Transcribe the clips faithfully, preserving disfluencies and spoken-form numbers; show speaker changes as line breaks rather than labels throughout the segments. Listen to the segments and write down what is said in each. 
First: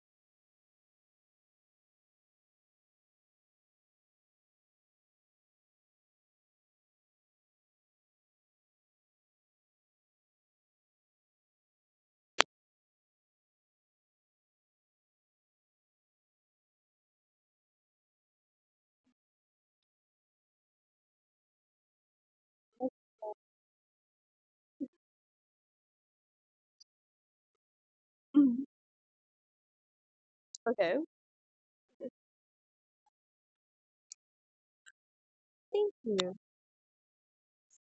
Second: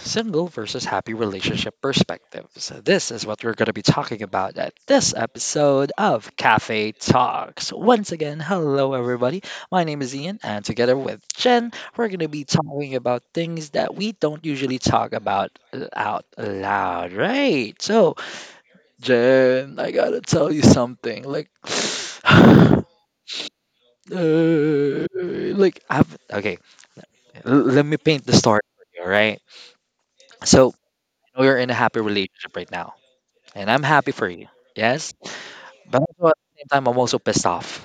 single versus happy relationship perspectives. This is what we're going to be talking about at this episode of Cafe Talks. Once again, hello everybody. My name is Ian, and together with Jen, we're going to be talking about things that we don't usually talk about l- out loud, right? So, Jen, I got to tell you something. Like, uh, like, I've, Okay, l- let me paint the story
Mhm.
for you, all right? So,
Okay.
know you're in a happy relationship right now, and I'm happy for you. Yes,
Thank
but also at
you.
the same time, I'm also pissed off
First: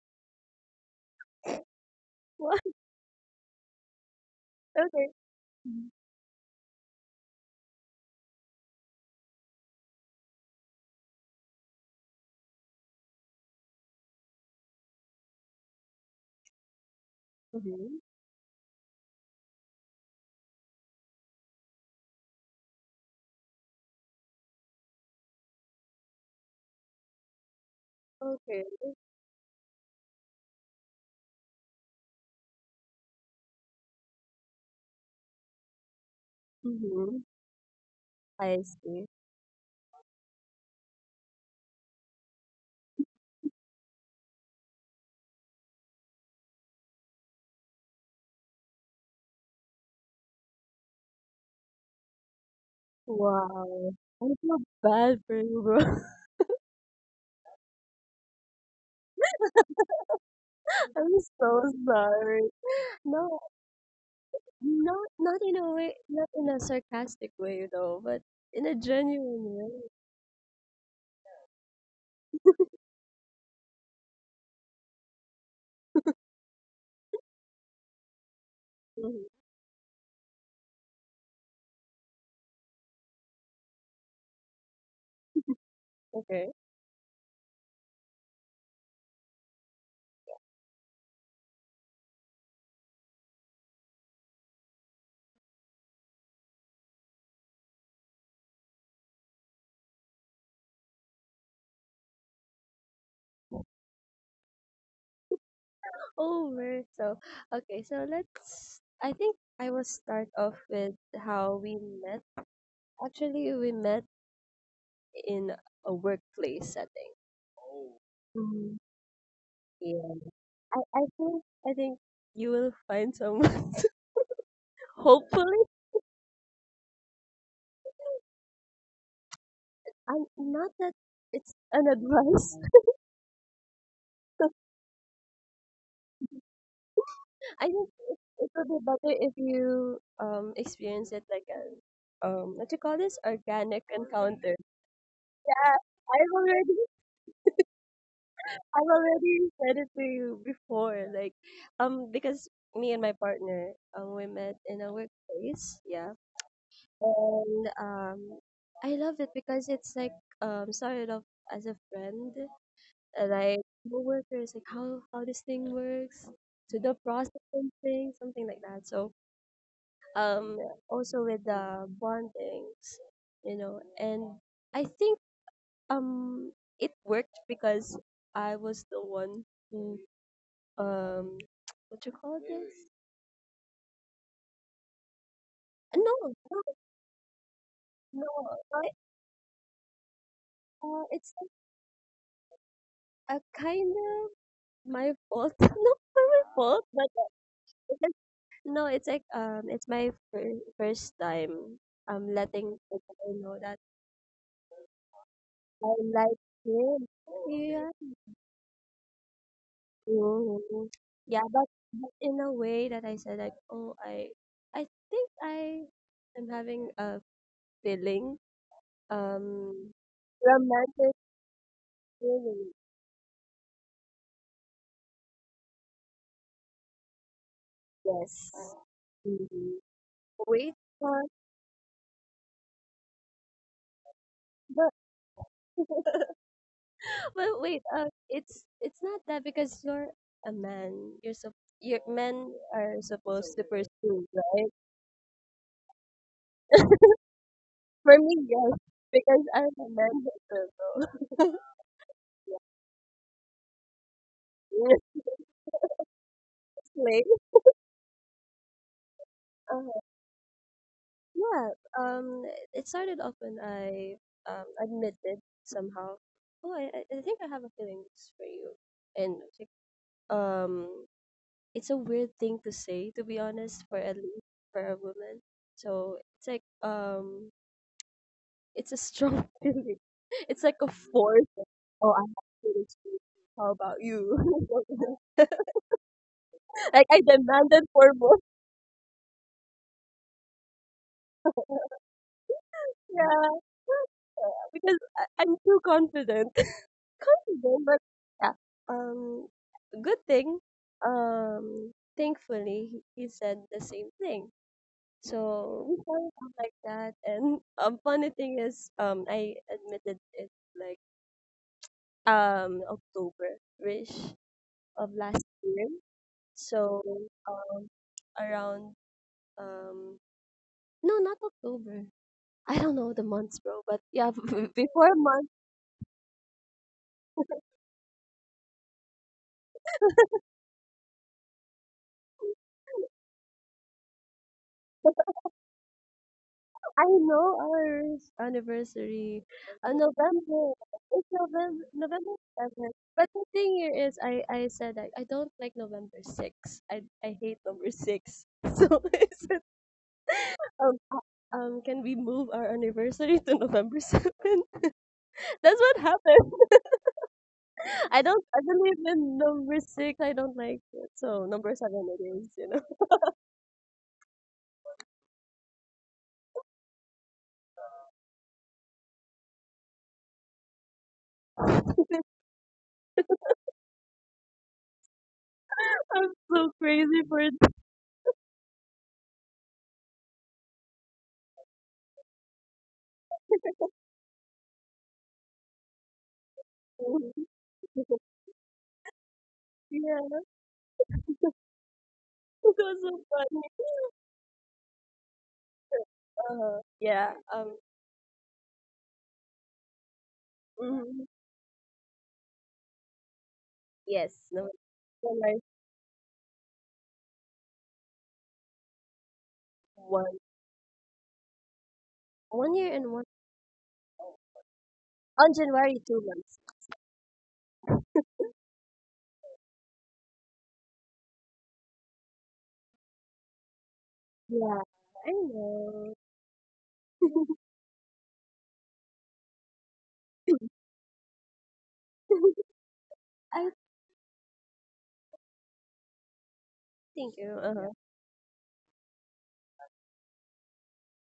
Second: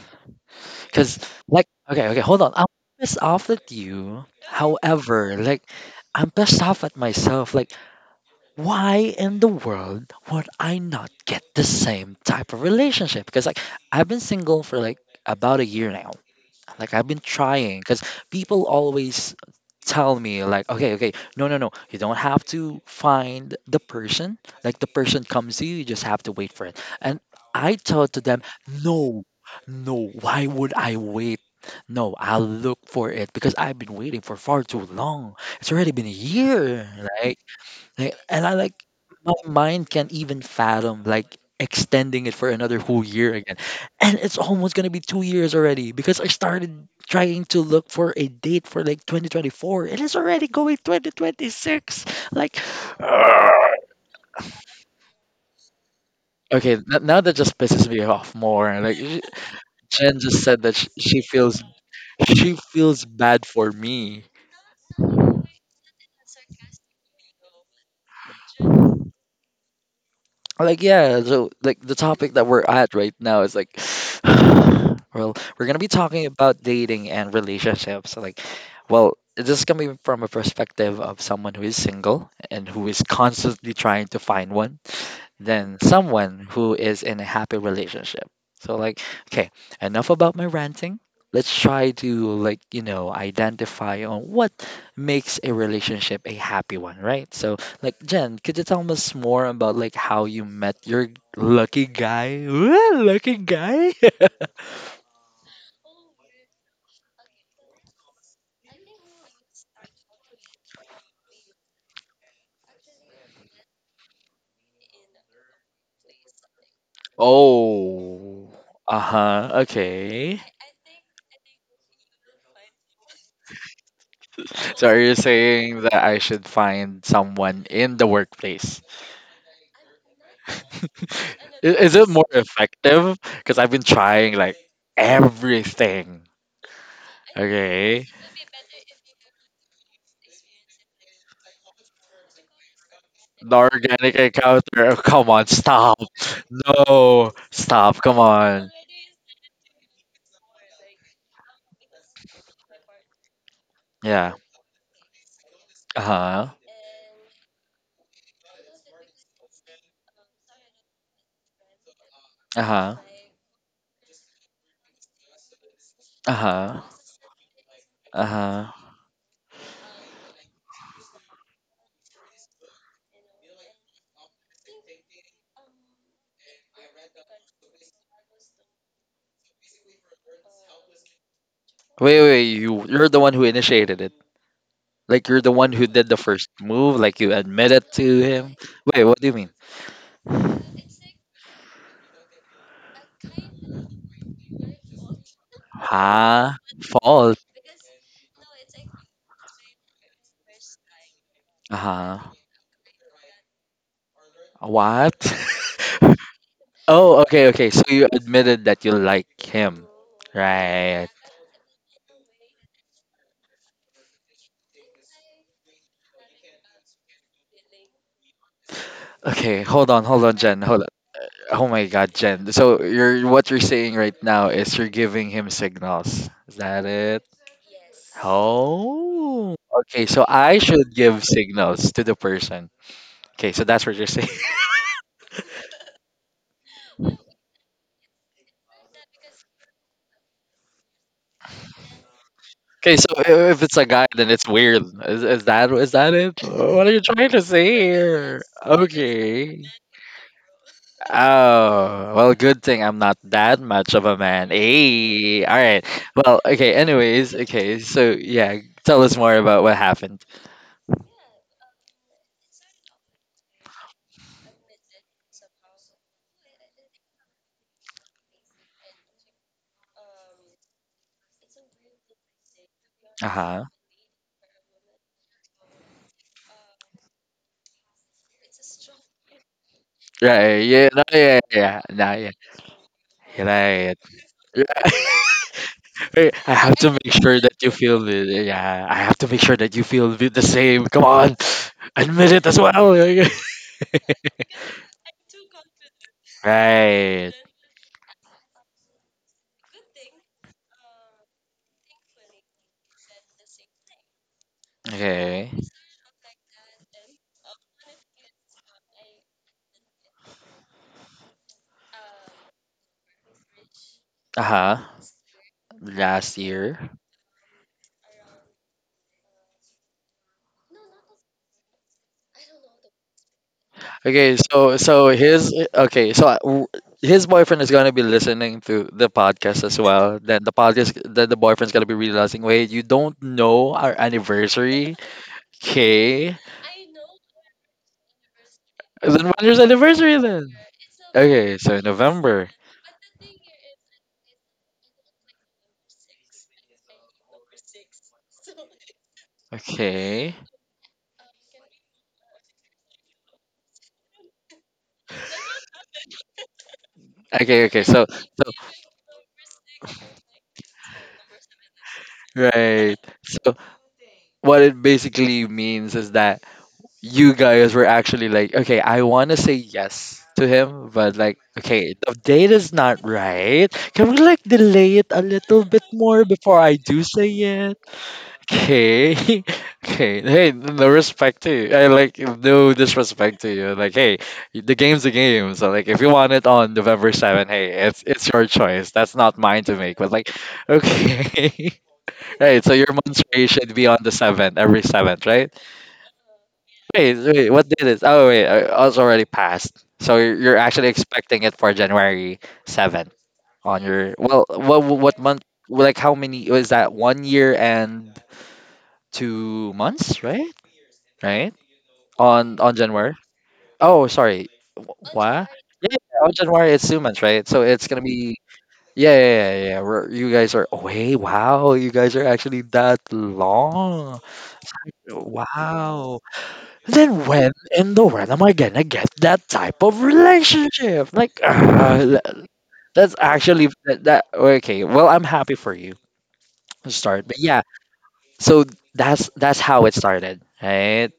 because, like, okay, okay, hold on.
What?
I'm pissed off at you.
Okay.
However, like, I'm pissed off at myself. Like, why in the world would I not get the same type of relationship? Because, like, I've been single for, like, about a year now. Like, I've been trying
Mm-hmm.
because people always tell me, like, okay okay, no no no, you don't have to find the person. Like, the person comes to you, you just have to wait for it. And I tell to them
Okay.
no, no, why would I wait? No, I'll look for it, because I've been waiting for far too long. It's already been a year,
Mm-hmm.
right? like, and I
I
like
see.
my mind can't even fathom, like, extending it for another whole year again. And it's almost gonna be two years already, because I started trying to look for a date for like twenty twenty-four. It is already going twenty twenty-six. Like,
Wow. I feel bad for you, bro.
Okay, n- now that just pisses me off more. Like, sh- Jen just said that sh-
I'm
she feels
so sorry.
she feels
No,
bad for me.
not not in a way, not in a sarcastic way though, but in a genuine way.
Like, yeah, so like the topic that we're at right now is like, well, we're gonna be talking about dating and relationships, so, like, well,
Mhm.
this is coming from a perspective of someone who is single and who is constantly trying to find one than someone
Okay.
who is in a happy relationship. So, like, okay, enough about my ranting. Let's try to, like, you know, identify on what makes a relationship a happy one, right? So, like, Jen, could you tell us more about like how you met your lucky guy? Ooh, lucky guy?
Oh, man. So, okay. So let's. I think I will start off with how we met. Actually, we met in a workplace setting.
Oh, uh-huh.
Yeah.
Okay.
I, I think I think you will find someone
So are you
hopefully.
saying that I should find someone in the workplace?
I'm not that it's
Is,
an
is it more
advice.
effective? Because I've been trying, like, everything.
I think
Okay.
it, it would be better if you um experience it like an um what you call this,
The
organic
organic
encounter.
encounter. Oh, come on,
Yeah,
stop.
I've already
No, stop. Come on.
I've already said it to you before. Like, um because me and my partner, um we
Yeah.
met in a workplace.
Uh
Yeah,
huh.
and um I love it because it's like, um started off as a friend,
Uh huh.
uh, like coworkers, like how how this thing works,
Uh
to
huh.
the processing thing,
Uh
something like
huh.
that. So um, also with the bondings, you know, and I think um it worked because I was the one who, um what you
Wait,
call
wait.
this?
You, you're the one who initiated it. Like, you're the one who
Uh,
did
No,
the
no,
first move. Like, you admitted to
no.
him.
I,
Wait, what do you mean?
uh, It's like a kind of my fault, not my
Huh?
fault, but
Fault.
no, it's like, um, it's my fir first
Uh
time, um,
huh.
letting the guy know that
What?
I like him.
Oh, okay, okay. So
Yeah.
you admitted that you like him,
Mhm.
right?
Yeah, but, but in a way that I said like, oh, I, I think I am having a feeling,
Okay, hold
um,
on, hold on, Jen, hold on.
romantic
Oh my God, Jen.
feeling.
So you're what you're saying right now is you're giving him signals. Is that it?
Yes.
Oh,
Mhm.
okay. So I
Wait
should
for
give signals to the person. Okay, so that's what you're saying.
the But wait, uh, it's it's not that because you're a man. You're so your men
Okay,
are
so i-
supposed
if
to
it's a guy,
pursue,
then it's
right?
weird. Is, is that is that it? What are you trying to say
For me,
here?
yes, because
Okay.
I'm a man hater, though.
Oh, well, good thing I'm not that much of a man. Hey, all right. Well, okay,
Honestly,
anyways, okay, so yeah, tell us more about what
uh,
happened.
yeah. Um, it started off when I um admitted somehow. Oh, I I I think I have a feelings for you, and like, um, it's a weird thing to say, to be
Uh-huh.
honest, for at least for a woman. So it's like, um it's a strong feeling. It's
Right,
like a
yeah, no, yeah,
force.
yeah,
Oh, I have
yeah, no,
to do this too. How about
yeah,
you?
right. Right, I have to
like
make
I
sure that you
demanded
feel
for
the,
more.
yeah, I have to make sure that you feel the the same. Come on, admit it as well.
Yeah, because I, I'm too confident.
Right,
Confident, but yeah. Um, good thing. Um, thankfully, he he said the same thing.
okay.
So we found out like that, and um, funny thing is, um, I admitted it like, um October, which
Uh-huh,
of last year.
last year.
So, um, around um no, not October. I don't know the months, bro, but yeah,
Okay, so so
before month.
his okay, so I- w- his boyfriend is gonna be listening to the podcast as well. Then the podcast, then the boyfriend's gonna be realizing, wait, you don't know our anniversary,
But
okay?
I know our
Then
anniversary.
when is
Uh,
anniversary then?
November. It's
Okay,
November
so
November
November.
7th. But the thing here is I I said I, I don't like November sixth. I I hate number six. So I said
Okay,
um uh, um can we move our anniversary to November seventh? That's what happened.
okay, okay. So
I don't.
so
I believe in number six. I don't like it. So number seven it is. You know,
Right. So what it basically means is that you guys were actually like, okay, I want to say yes to him, but, like, okay, the date is not right. Can we, like, delay it a little bit more
I'm
before
so
I do
crazy
say
for it.
it? Okay, okay. Hey, no respect to you. I, like, no disrespect to you. Like, hey, the game's the game. So, like, if you want it on November seven, hey, it's it's your choice. That's not mine to make. But,
yeah,
like,
it
okay, right.
was
So your
so
month's rate
funny.
should be on the seventh, every seventh, right?
Uh-huh.
Wait,
Yeah.
wait, what
Um.
did it? Oh, wait, uh, oh, it's already passed. So you're you're actually
mhm.
expecting it for January seventh on your,
Yes.
well,
No.
what, what month,
January
like how many, was that one year and two months,
one.
right? Right? On,
One
on
year and
January?
one.
Oh, sorry. Wh-
On
What?
January
Yeah,
two
yeah, on
months.
January it's two months, right? So it's gonna be, yeah, yeah, yeah, yeah. yeah. We're, you guys are, oh, wait, wow, you guys are actually that long.
Yeah. I know.
Wow. Then when in the world am I gonna get that type of relationship? Like, uh, that's
I
actually that, that. Okay, well, I'm happy for you to start,
think
but
you.
yeah.
Uh-huh.
So that's that's how it started, right?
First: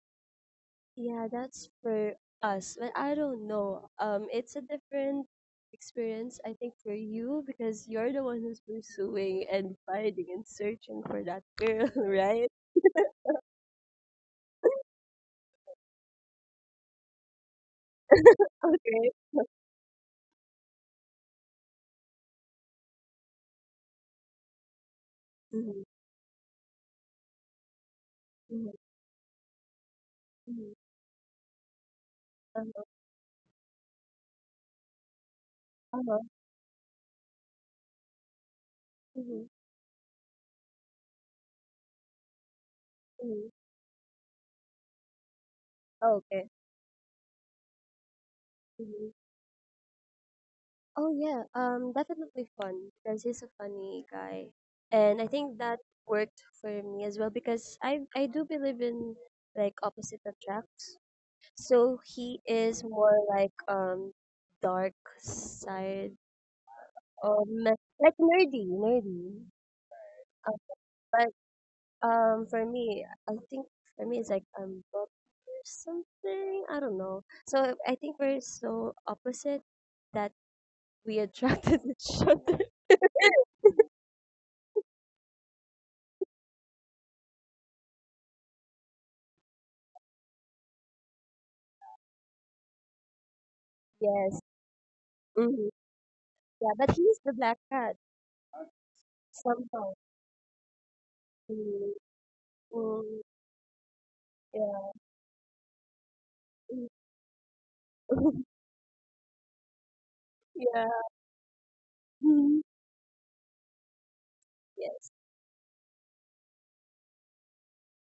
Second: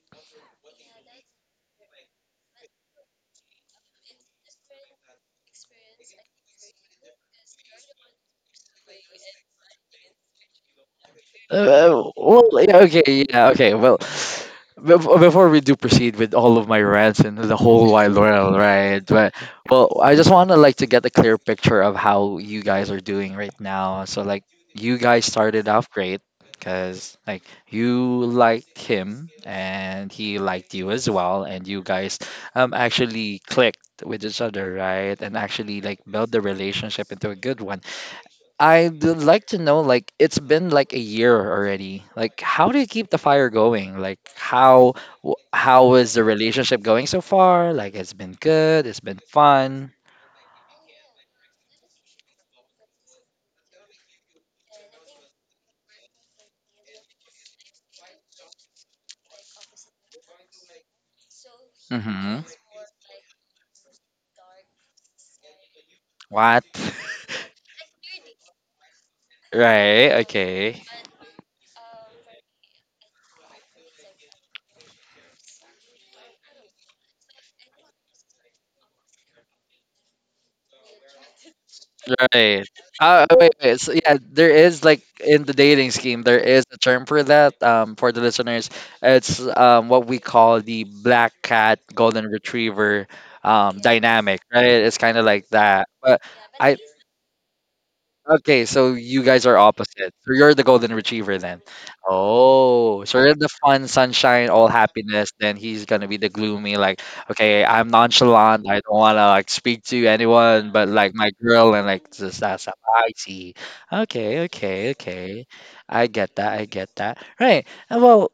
Yeah, that's for us. But I don't know. Um, it's a different experience, I think, for you because you're the one who's pursuing and finding and searching for that girl,
Uh, well,
right?
yeah, okay, yeah, okay. Well, bef- before we do proceed with all of my rants and the whole wide world, right?
Okay.
But well, I just want to, like, to get a clear picture of how you guys are doing right now. So like, you guys started
Mm-hmm.
off great because, like, you liked
Mm-hmm.
him and he liked
Mm-hmm.
you as well, and you guys um
Uh-huh.
actually clicked with each other, right? And actually, like,
Uh-huh.
build the relationship into a good one. I'd like
Mm-hmm.
to know, like, it's been like a year already. Like, how do you keep the fire
Mm-hmm.
going? Like, how wh- how is the
Oh, okay.
relationship going so far? Like, it's been good. It's been
Mm-hmm.
fun.
Oh yeah. Um, definitely fun because he's a funny guy, and I think that worked for me as well because I I do believe in like opposite attracts. So
Mm-hmm.
he is more like, um dark side,
What?
um like nerdy, nerdy.
Right.
Uh,
Okay.
but um for me, I think for me it's like, um book or something. I don't know. So I think we're so opposite that we attracted each other.
Right. Uh, wait, wait. So yeah, there is like in the dating scheme, there is a term for that. Um, for the listeners, it's um what we call the black cat golden retriever um dynamic.
Yes.
Right. It's kind of like
hmm
that, but I.
Yeah, but he's the black cat.
Okay, so you guys are
Sometimes,
opposite. So you're the golden retriever then.
Mm,
Oh, so
mm,
you're the fun, sunshine, all
yeah.
happiness. Then he's gonna be the gloomy, like, okay, I'm nonchalant. I don't wanna, like, speak to anyone, but,
yeah.
like, my girl and, like, just that's
Mhm.
how I see. Okay, okay,
Yes.
okay. I get that. I get that. Right. uh, Well,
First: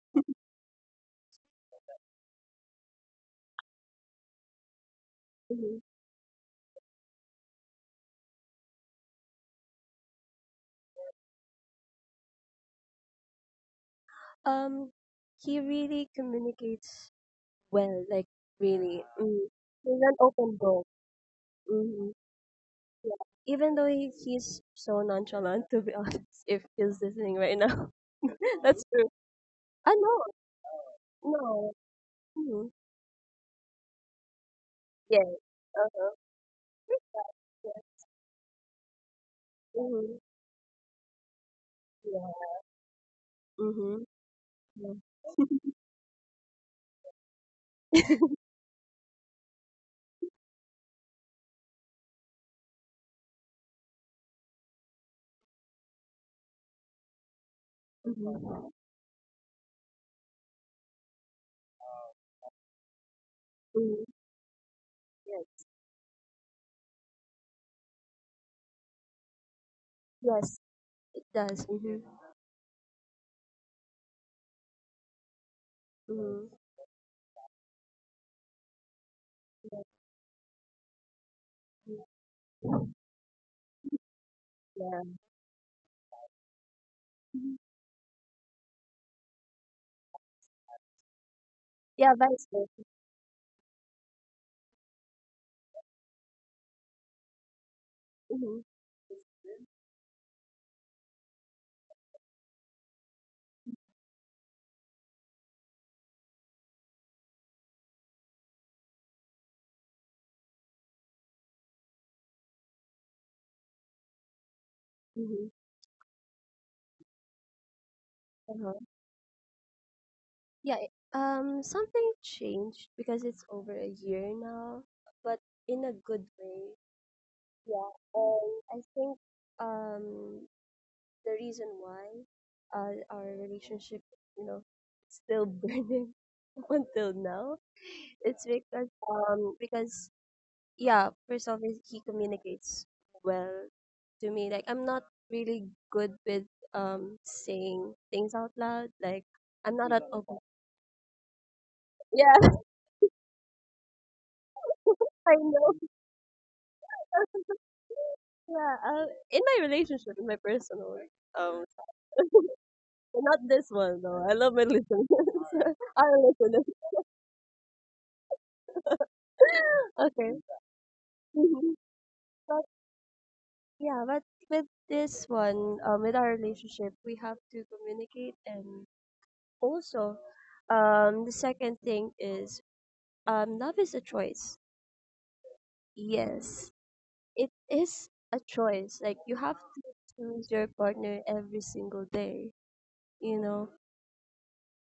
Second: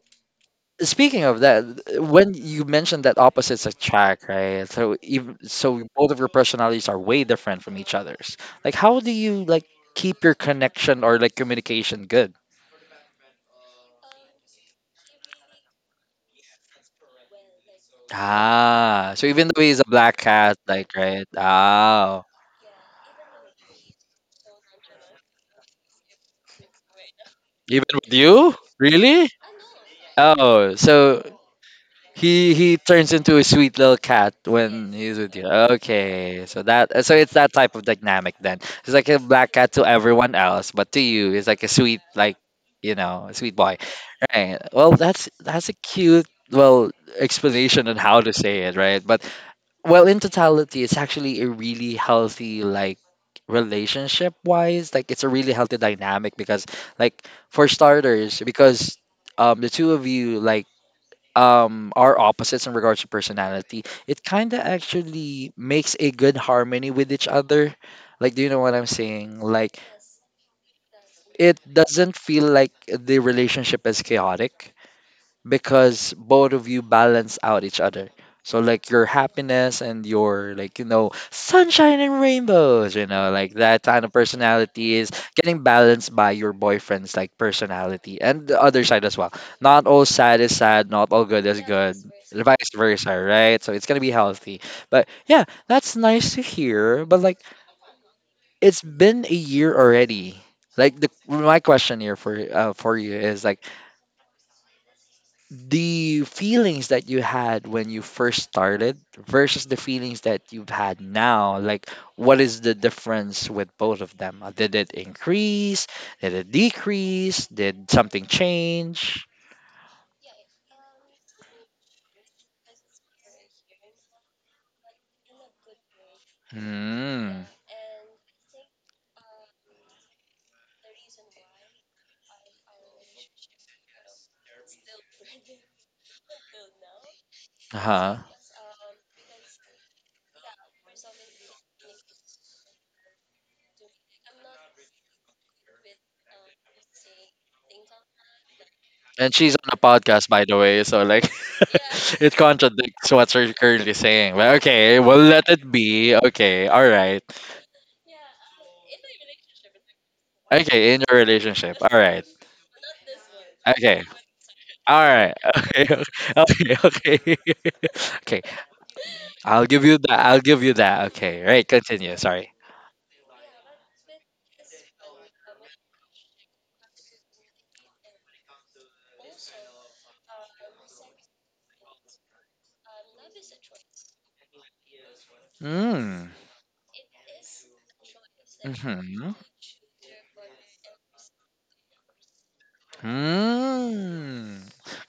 speaking of that, when you mentioned that opposites attract, right? So even so,
Mhm.
both of your personalities are way different from each other's. Like, how do you, like, keep your connection or, like, communication good?
Um, he really communicates well, like really.
Ah, so
Mm.
even though he's a
He's
black
an
cat,
open book.
like, right?
Hmm
Ah,
Yeah. Even though he, he's so nonchalant, to be honest, if he's listening right
even
now,
with you,
that's true.
really?
I know.
Oh, so
No.
He
Mm-hmm.
he turns into a sweet little cat when he's
Yeah.
with you.
Uh-huh.
Okay, so that so it's that
Yeah.
type of dynamic then. It's like a black cat to
Mm-hmm.
everyone else, but to you, it's like a sweet, like,
Yeah.
you know, a sweet boy.
Mm-hmm.
Right. Well,
Yeah.
that's that's a cute well explanation on how to say it, right? But well, in totality, it's actually a really healthy like relationship wise. Like, it's a really healthy dynamic because, like, for starters,
Mm-hmm.
because um the two of you, like, um are opposites in regards to personality,
Mm-hmm.
it kind of actually
Yes.
makes a good harmony with each other. Like, do you know what I'm saying? Like,
Yes, it
it
does.
doesn't
Mm-hmm.
feel like the relationship is chaotic because both
Mhm.
of you balance out each other. So, like, your happiness and your, like, you know, sunshine and rainbows, you know, like, that kind of personality is
Yeah.
getting balanced by your boyfriend's, like, personality and the other side as well. Not all sad is sad, not all good is good.
Yeah, vice
Vice
versa.
versa, right? So it's gonna be healthy. But yeah, that's nice to hear. But, like,
Mhm.
it's been a year already. Like, the my question here for uh, for you is like the feelings that you had when you first started versus the feelings that you've had now, like, what is the difference with both of them? Uh, did it
Mhm.
increase, did it decrease, did something
Uh-huh.
change?
Yeah, it- um, something changed because it's over a year now, but in a good way.
Hmm.
Yeah, and I think um the reason why, uh, our relationship, you know, still burning up until now,
Huh.
it's because um because yeah, first off is he communicates well to me. Like I'm not really good with, um saying things out loud.
And
Like
she's on a
I'm not at
podcast, by
open.
the way, so like, it
Yeah,
contradicts what you're currently saying, but okay, we'll let
I
it
know.
be, okay, all right.
Yeah, uh, in my relationship, in my
Okay, in
personal,
your relationship,
um,
all right.
not this
Okay.
one though. I love my
All
listeners,
right.
our
Okay. Okay.
listeners.
Okay. Okay. I'll give you that. I'll
Okay,
give you that. Okay. Right.
Mhm.
Continue. Sorry.
but yeah, but with this one, um, with our relationship, we have to communicate, and also, um the second thing is, um love is a choice.
Mm.
Yes, it is a choice. Like,
Mm-hmm.
you have to choose your partner every single day, you know?
Mm.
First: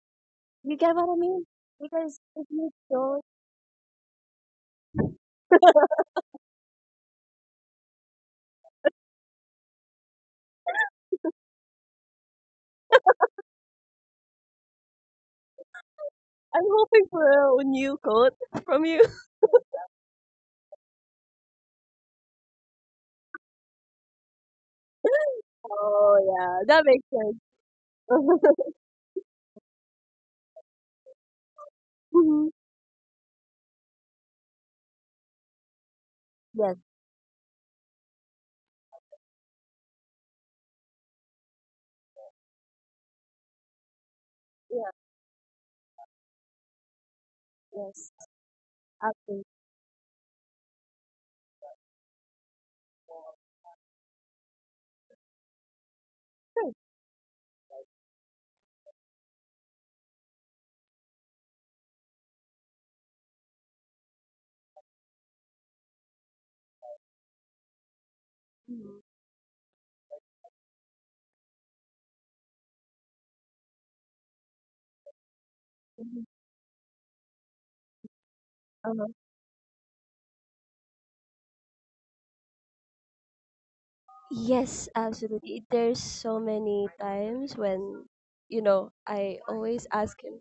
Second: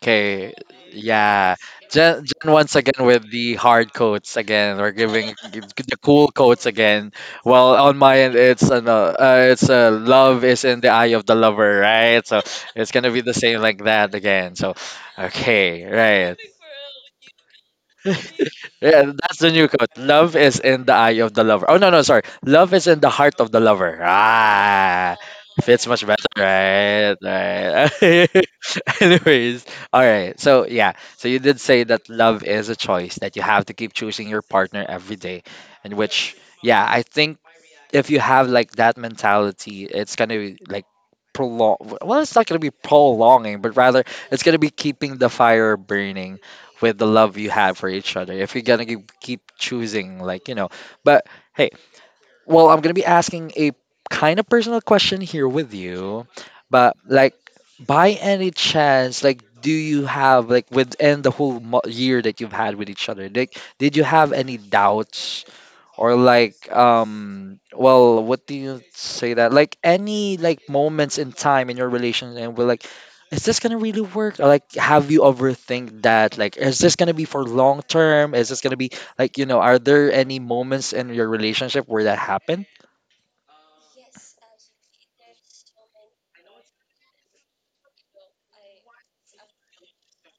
Okay.
You get what I mean,
Yeah.
because
Jen,
if
Jen
you
once again
don't.
with the hard coats again. We're giving g- the cool coats again. Well, on my end, it's an, uh, uh, it's a love is in the eye of the lover, right? So it's gonna be the same like that again. So, okay, right.
I'm hoping for a new quote from you.
Yeah, that's the new quote. Love is in the eye of the lover. Oh no, no, sorry. Love is in the heart of the lover. Ah, fits much
Oh
better,
yeah, that makes
right?
sense.
Right. Anyways, all right. So yeah, so you did say that love
Mhm.
is a choice that you have to keep choosing your partner every day, and which
Yes.
yeah, I think if you have like that mentality, it's gonna be like prolong. Well, it's not gonna be prolonging, but rather it's gonna be
Yeah.
keeping the fire burning with the love you have for
Yes,
each other. If you're gonna keep keep
absolutely.
choosing, like you know, but hey, well, I'm gonna be asking a kind of personal question here with you,
Sure.
but like by any chance, like, do you have like within the whole mo- year that you've had with each other? Like, did you have any doubts or like um well, what do you
Mhm.
say that like any like moments in time in your relation and we're like, is this gonna really work? Or like, have you overthink that like is this gonna be for long term, is this gonna be
Mhm.
like you know, are there any moments in your relationship where that happened?
Yes, absolutely. There's so many times when, you know, I always ask him,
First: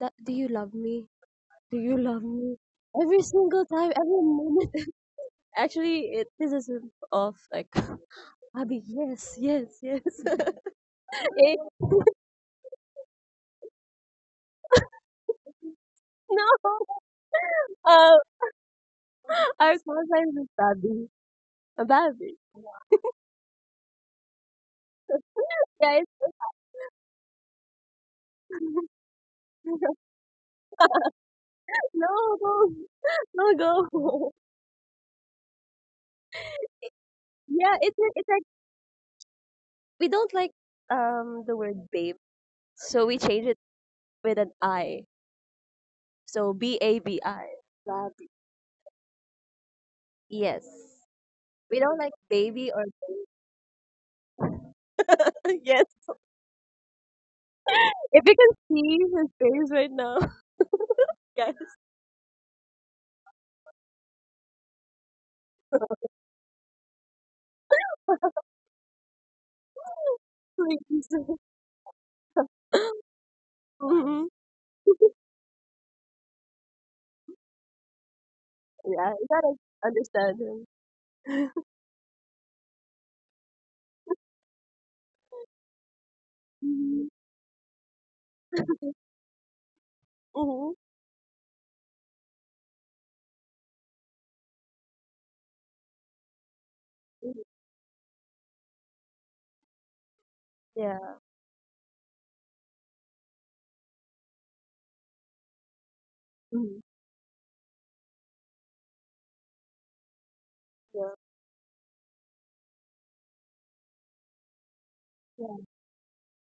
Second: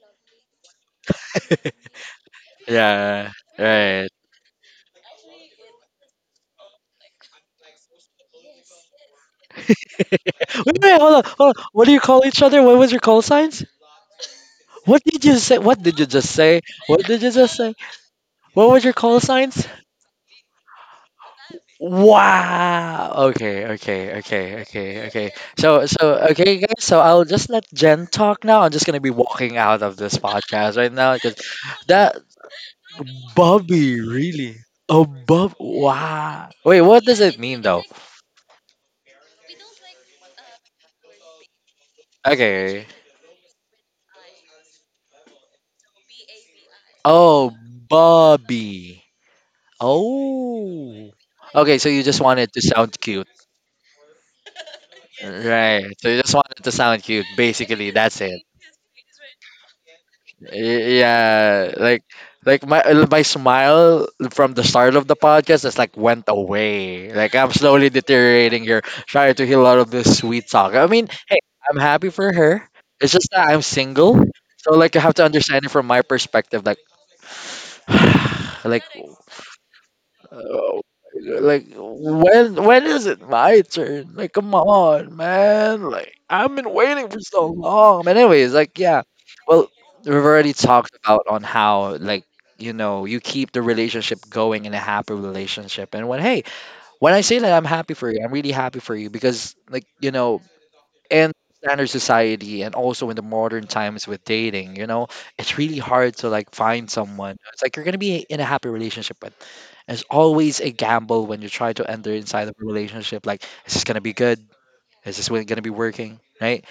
that, do you love me? Do you love me? Every
Yeah,
single time,
right.
every moment. Actually, it pisses him off. Like, Abby, yes, yes, yes.
wait wait hold on,
Eh,
hold on, what do you call each other? What was your call signs? What did you say? What did you just say
no.
what did you just say
Um,
What was your call signs?
our small sign is Babi. A Babi.
Wow. Okay, okay, okay, okay, okay. So,
Yeah,
so
it's,
okay, guys. So I'll just let Jen talk now. I'm just gonna be walking out of
no,
this podcast right now because that
no, no,
Bobby really.
go.
Oh, Bob! Wow. Wait, what does it mean though?
Yeah, it's it's like we don't like um the word babe,
Okay.
so we change it with an I. So B A B
Oh,
I. Babi.
Bobby.
Yes.
Oh. Okay, so
We
you
don't
just
like
wanted to
baby
sound
or
cute,
baby.
right? So
yes.
you just wanted to sound cute. Basically, that's it.
If you can see his face right now,
Y- Yeah,
guys,
like like my uh, my smile from the start of the podcast is like went away. Like I'm slowly deteriorating here, trying to heal out of this sweet talk. I mean,
like
hey, I'm happy for her. It's just that I'm single,
hmm
so like you have to understand it from my perspective. Like, like,
yeah, you gotta understand
uh,
him.
like when when is it my turn? Like, come on, man! Like I've been waiting for
Hmm
so long. But anyways, like yeah. Well, we've already
hmm
talked about on how like you know, you keep the relationship going in a happy relationship. And when hey, when I say that I'm happy for you, I'm really happy for you, because like you know,
Yeah.
in standard society and also in the modern times with dating you know, it's really hard to like find
hmm
someone, it's like you're gonna be in a happy relationship with. It's always a gamble
Yeah.
when you try to enter inside of a relationship, like is this gonna be good, is this really gonna be
Yeah.
working, right?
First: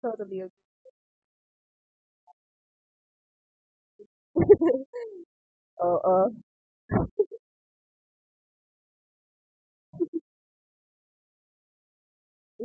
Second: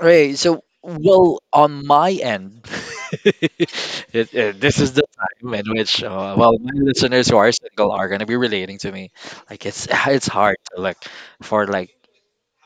Right.
Totally agree.
So, well, on my end, it, it- this is the time in
uh
which,
uh.
uh, well, my listeners who are single are gonna be relating to me. Like, it's it's hard to look for like,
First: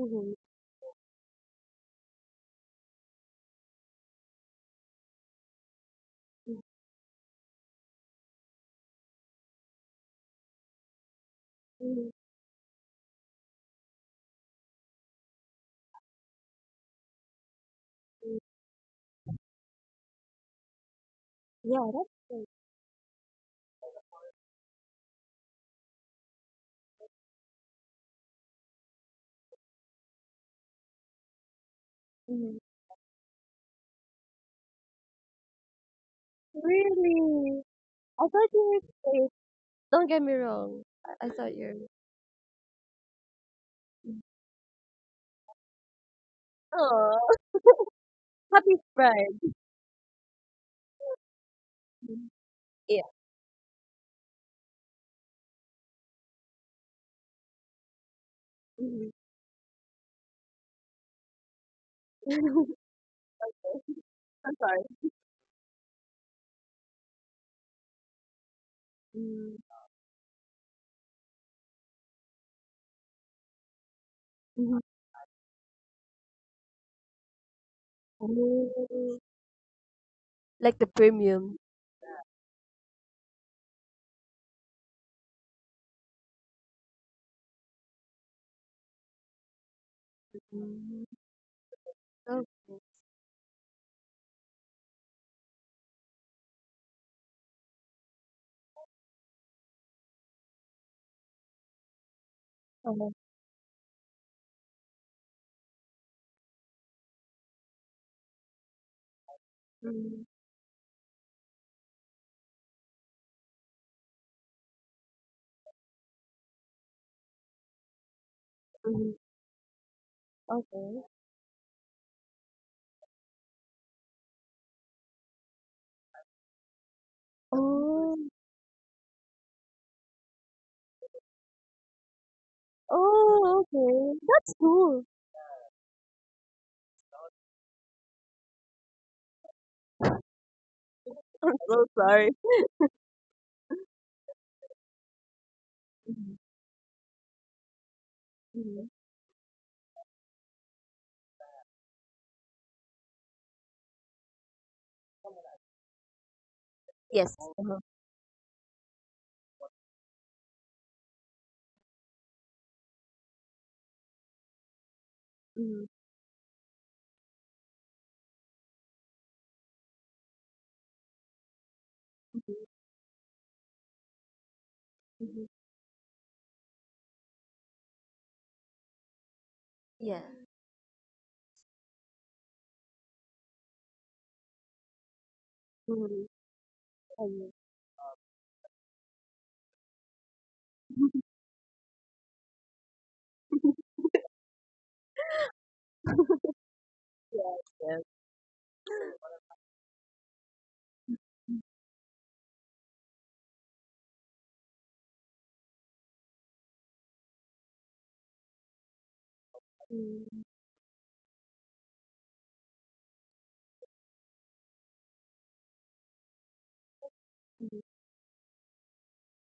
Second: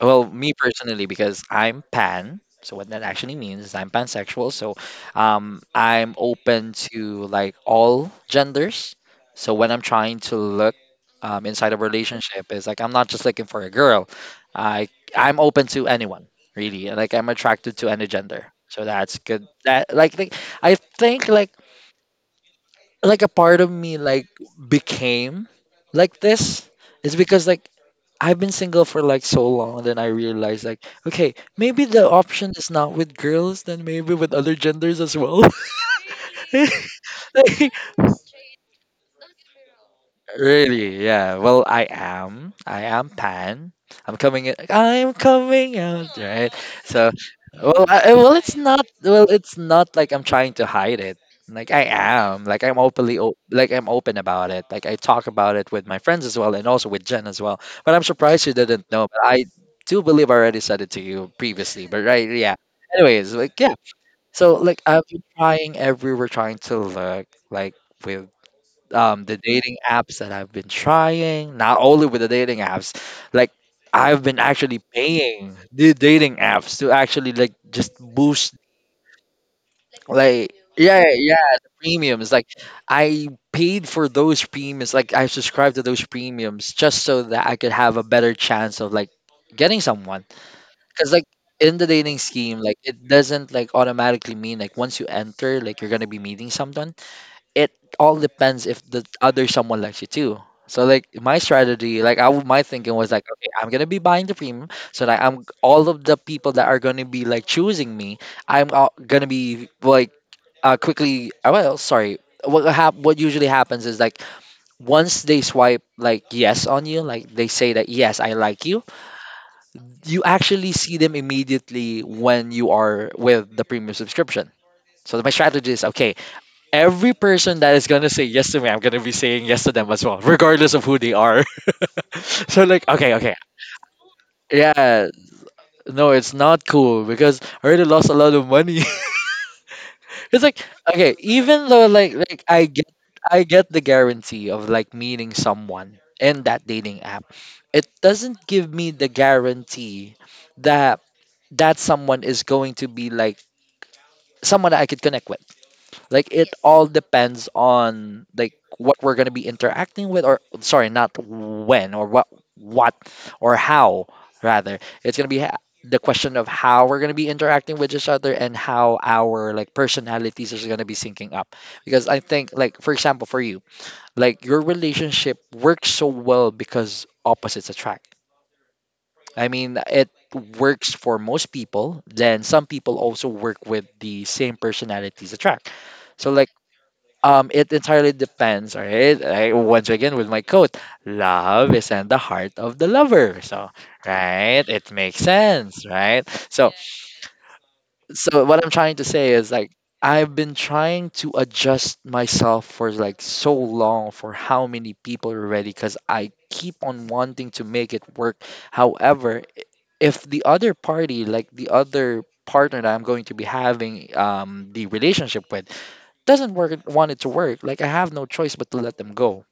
well, me personally, because I'm pan. So what that actually means is I'm pansexual. So um, I'm open to like all genders. So when I'm trying to look um, inside a
hmm
relationship, is like I'm not just looking for a girl. I I'm open to anyone really. Like I'm attracted to any gender. So that's good. That like, like I think like
Yeah, that's great.
like a part of me like became like this is because like I've been single for like so long, then I realized like, okay, maybe the option
Mhm.
is not with girls, then maybe with other genders as well.
Really?
Like,
I thought you were. Don't get me wrong.
really,
I, I
yeah.
thought
Well,
you're.
I am. I am pan. I'm coming in. I'm coming out, right? So,
Oh,
well, I, well, it's
happy
not.
Pride.
Well, it's not like I'm trying to hide it. Like I
Mm.
am. Like I'm
Yeah.
openly. o- Like I'm open about it. Like I talk about it with my friends as well, and also with Jen as well. But I'm surprised you didn't
Mhm.
know. But I do believe I already said it to you previously. But right, yeah. Anyways, like yeah.
I'm
So
sorry.
like I've been trying everywhere, trying to look like. With um, the
Mm.
dating apps that I've been trying, not only with the dating apps, like I've been
Mhm.
actually paying the dating apps to actually like just boost,
Oh,
like
like the
yeah, yeah,
premium.
the premiums. Like I paid for those premiums, like I subscribed to those premiums just so that I could have a better chance of like getting someone.
Mm.
Cause like in the dating
Okay.
scheme, like it doesn't like automatically mean like once you enter, like you're gonna be meeting someone, it all depends if the other someone likes you too. So like my strategy, like I w- my thinking
Uh-huh.
was like, okay, I'm gonna be buying the premium so that I'm all of the people that are gonna be like choosing me, I'm all gonna be like
Mm.
uh quickly. uh, Well, sorry. What hap- What usually happens is like once they swipe like yes on you, like they say that yes, I like you.
Mhm.
You actually see
Okay.
them immediately when you are with the premium subscription. So my strategy is okay, every person that is gonna
Oh.
say yes to me, I'm gonna be saying yes to them as well, regardless of who they are. so like, okay, okay,
Oh. Okay. That's cool.
yeah, no, it's not cool because I already lost a lot of money. it's like, okay,
I'm
even
so
though like
sorry.
like I get I get the guarantee of like meeting someone
Mhm.
in that dating app, it doesn't give
Mhm.
me the guarantee that that someone is going to be like someone that I could connect with. Like it all
Yes.
depends
Uh-huh.
on like what we're gonna be interacting with, or sorry, not when or what, what or how rather. It's gonna be ha-
Mhm.
the question of how we're gonna be interacting with each other and how our like personalities is gonna be syncing up. Because I think
Mhm.
like for example for you, like your relationship
Mhm.
works so well because opposites attract. I mean, it
Yeah.
works for most people. Then some people also work with the same personalities attract.
Mhm.
So like
Oh, yeah.
um, it entirely depends, all right? I, once again, with my quote, love is in the heart of the lover. So, right? It makes sense, right? So,
yes. Yes.
so what I'm trying to say is like, I've been trying to adjust myself for like so long for how many people already because I keep on wanting to make it work. However, i- if
Mm,
the other party, like the other partner that I'm going to be having um, the relationship with, doesn't work want it to work, like
Mhm.
I have no choice but to let them go.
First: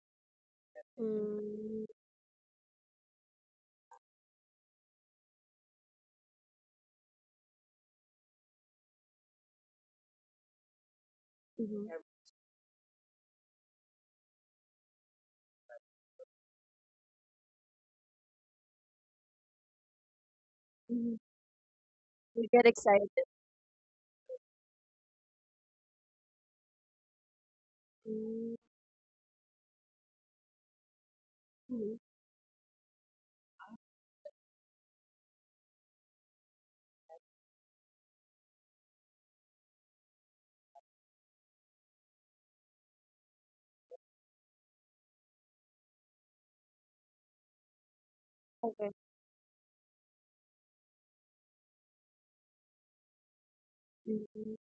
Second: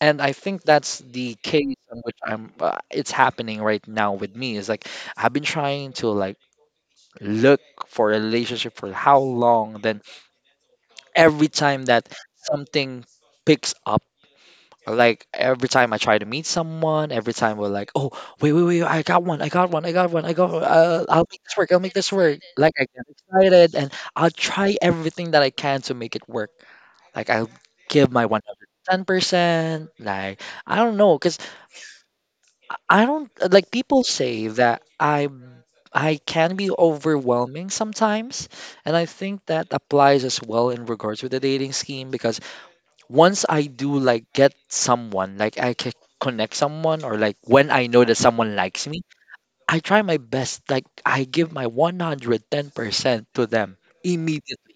And I think that's the case
Mm,
in which I'm uh, it's happening right now with me, is like I've been trying to like look for a relationship for how long, then every time
mhm,
that something picks up, like every time I try to meet someone, every time we're like oh, wait wait wait I got one, i got one i got one I got uh,
mhm.
I'll make this work, i'll make this work
You get
like I get
excited.
excited and I'll try everything that I can to make it work. Like I'll give my
Mm,
one hundred ten percent. Like I don't know cuz
mhm.
I I don't, like people say that I I can be overwhelming sometimes, and I think that applies as well in regards with the dating scheme because once I do like get someone, like I can connect someone or like when I know that someone likes
Okay.
me, I try my best, like I give my one hundred ten percent to them
Hmm.
immediately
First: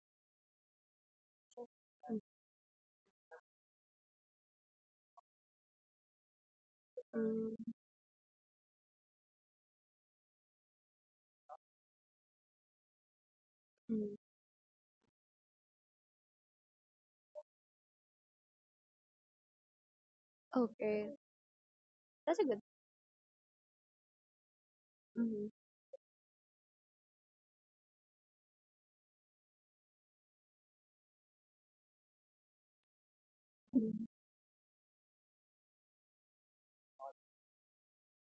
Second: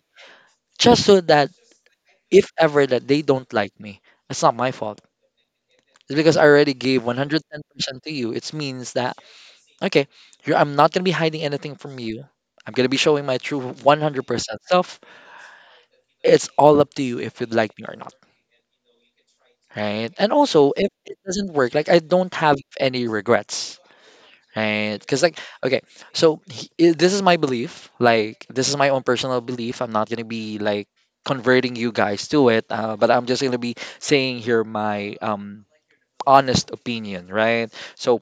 just so that
mm,
if ever that they don't like me, it's not my fault. It's because I already gave
mm,
one hundred ten percent to you. It means that, okay, you're, I'm not going to be hiding anything from you. I'm going to be showing my true
mm.
one hundred percent self. It's all up to you if you'd like me or not, right? And also, if
Okay.
it doesn't work, like I don't
That's a
have
good.
any regrets, right? Because, like,
Mhm,
okay, so he, i- this is my belief. Like, this is my own personal belief. I'm not going to be like converting you guys to it, uh, but I'm just going to be
mhm.
saying here my um, honest opinion, right? So,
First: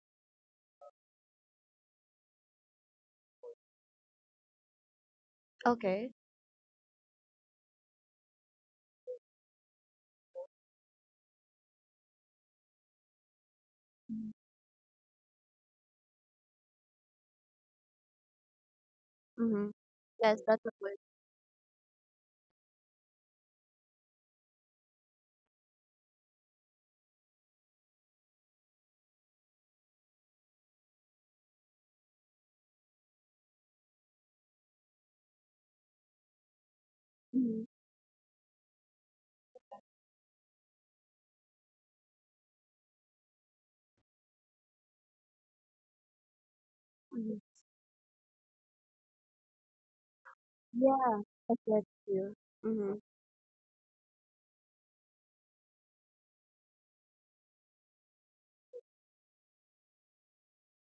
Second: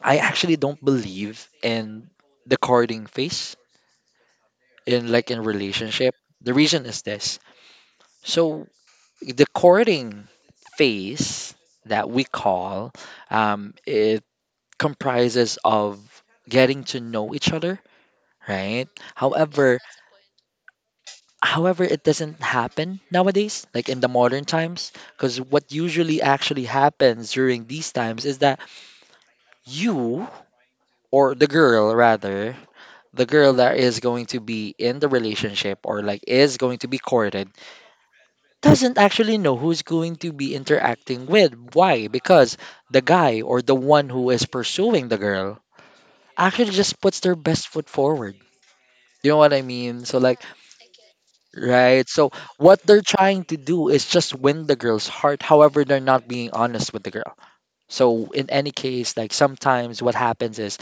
I actually don't believe in the courting phase in like in
Okay.
relationship. The reason is this. So the courting phase that we call um, it
Mhm.
comprises of getting to know each other, right?
Mhm.
However,
Yes, that's a good.
however it doesn't happen nowadays like in the modern times, because what usually actually happens during these times is that you or the girl rather, the girl that is going to be in the relationship or like is going to be courted,
Mhm,
doesn't actually know who's going to be interacting with. Why? Because the guy or the one who is pursuing the girl actually just puts their
mhm.
best foot forward. You know what I mean? So like,
Yeah, I get
right. So
you.
what
Mm-hmm.
they're trying to do is just win the girl's heart. However, they're not being honest with the girl. So in any case, like sometimes what happens is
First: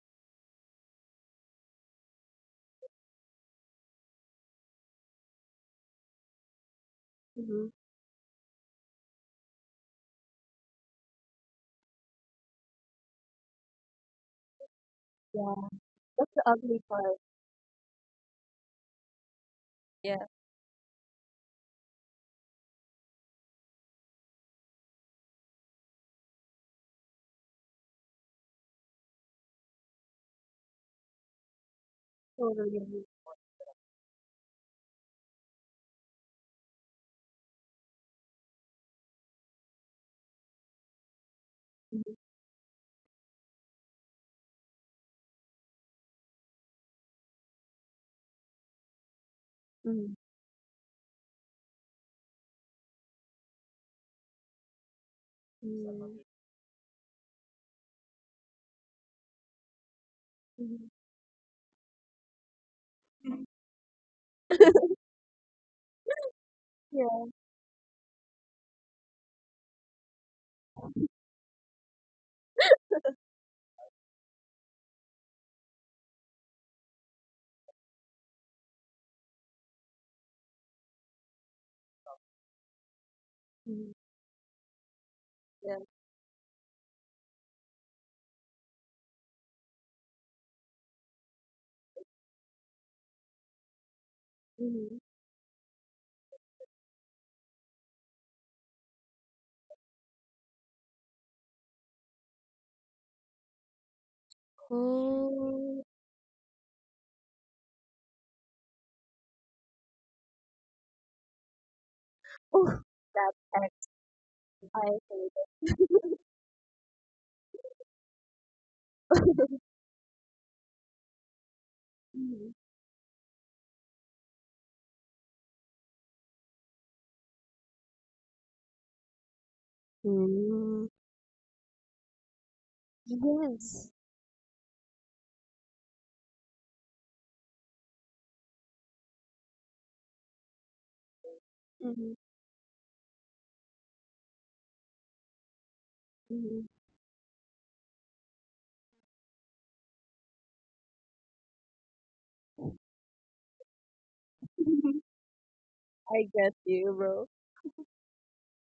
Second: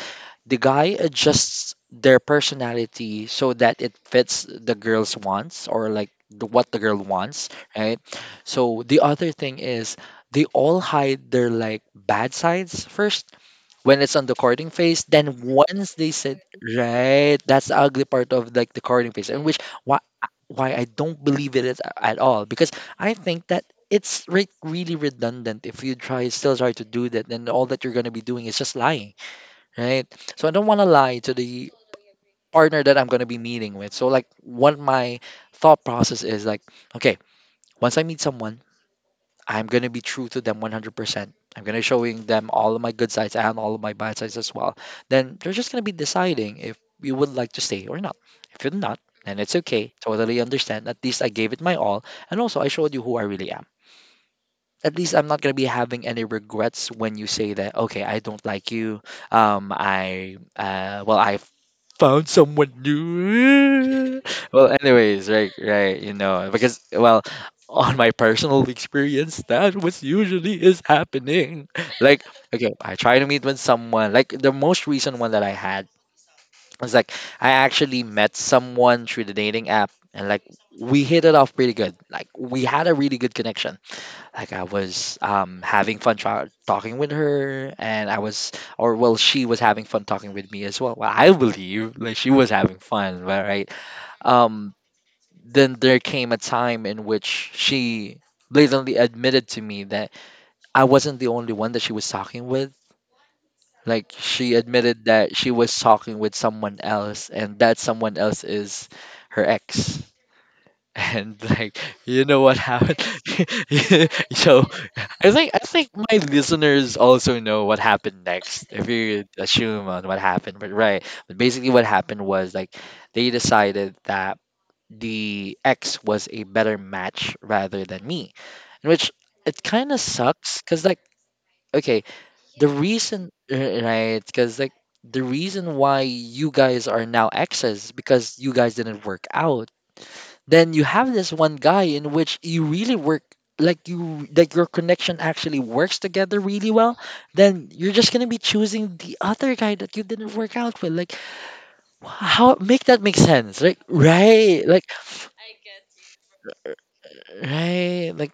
the guy adjusts their personality so that it fits the girl's wants or like the, what the girl wants,
Mm-hmm.
right? So the other thing is they all hide their like bad sides first when it's on the courting phase. Then
Yeah,
once they
that's
said
the ugly part.
right, that's the ugly part of like the courting phase, in which why
Yeah.
why I don't believe it at, at all because I think that it's re- really redundant if you try still try to do that, then all that you're going to be doing is just lying, right. So I don't want to lie to the
Totally
partner
agree.
that I'm going to be meeting with. So like, what my thought process is like, okay, once I meet someone, I'm going to be true to them one hundred percent. I'm going to
Mhm,
showing them all of my good sides and all of my bad sides as well. Then they're just going to be deciding if you would like to stay or not. If you're not, then it's okay.
mhm,
Totally understand. At least I gave it my all, and also I showed you who I really am. At least I'm not gonna be
mm,
having any regrets when you say that, okay, I don't like you. Um, I
mhm.
uh, well, I found someone new. Well, anyways, right, right, you know, because,
Yeah.
well, on my personal experience, that was usually is happening. Like, okay, I try to meet with someone. Like the most recent one that I had was like, I actually met someone through the dating app, and like we hit it off pretty good. Like we had a really good
mhm,
connection. Like I was
Yeah.
um having fun tra- talking with her, and I was or well she was having fun talking with me as well. Well, I believe like she was having fun, but, right?
Mm-hmm.
Um then there came a time in which she blatantly admitted to me that I wasn't the only one that she was talking with. Like she admitted that she
Oh,
was talking with someone else, and that someone else is her ex. And like, you know what happened?
that's. I
So
hate
i think i think my listeners also know what happened next if
it.
you assume on what happened, but right. But basically what happened
Mhm.
was like they decided that the ex was a better match rather than me, in which it kind of
Mm.
sucks because like, okay, the reason uh,
Yes.
right, because like, the reason why you guys are now exes because you guys didn't work out. Then you have this one guy
Mhm,
in which you really work. Like you like your connection actually works
mhm.
together really well. Then you're just gonna be choosing the other guy that you didn't work out with? Like, how make that make sense? Like right, like
I get you, bro.
right, like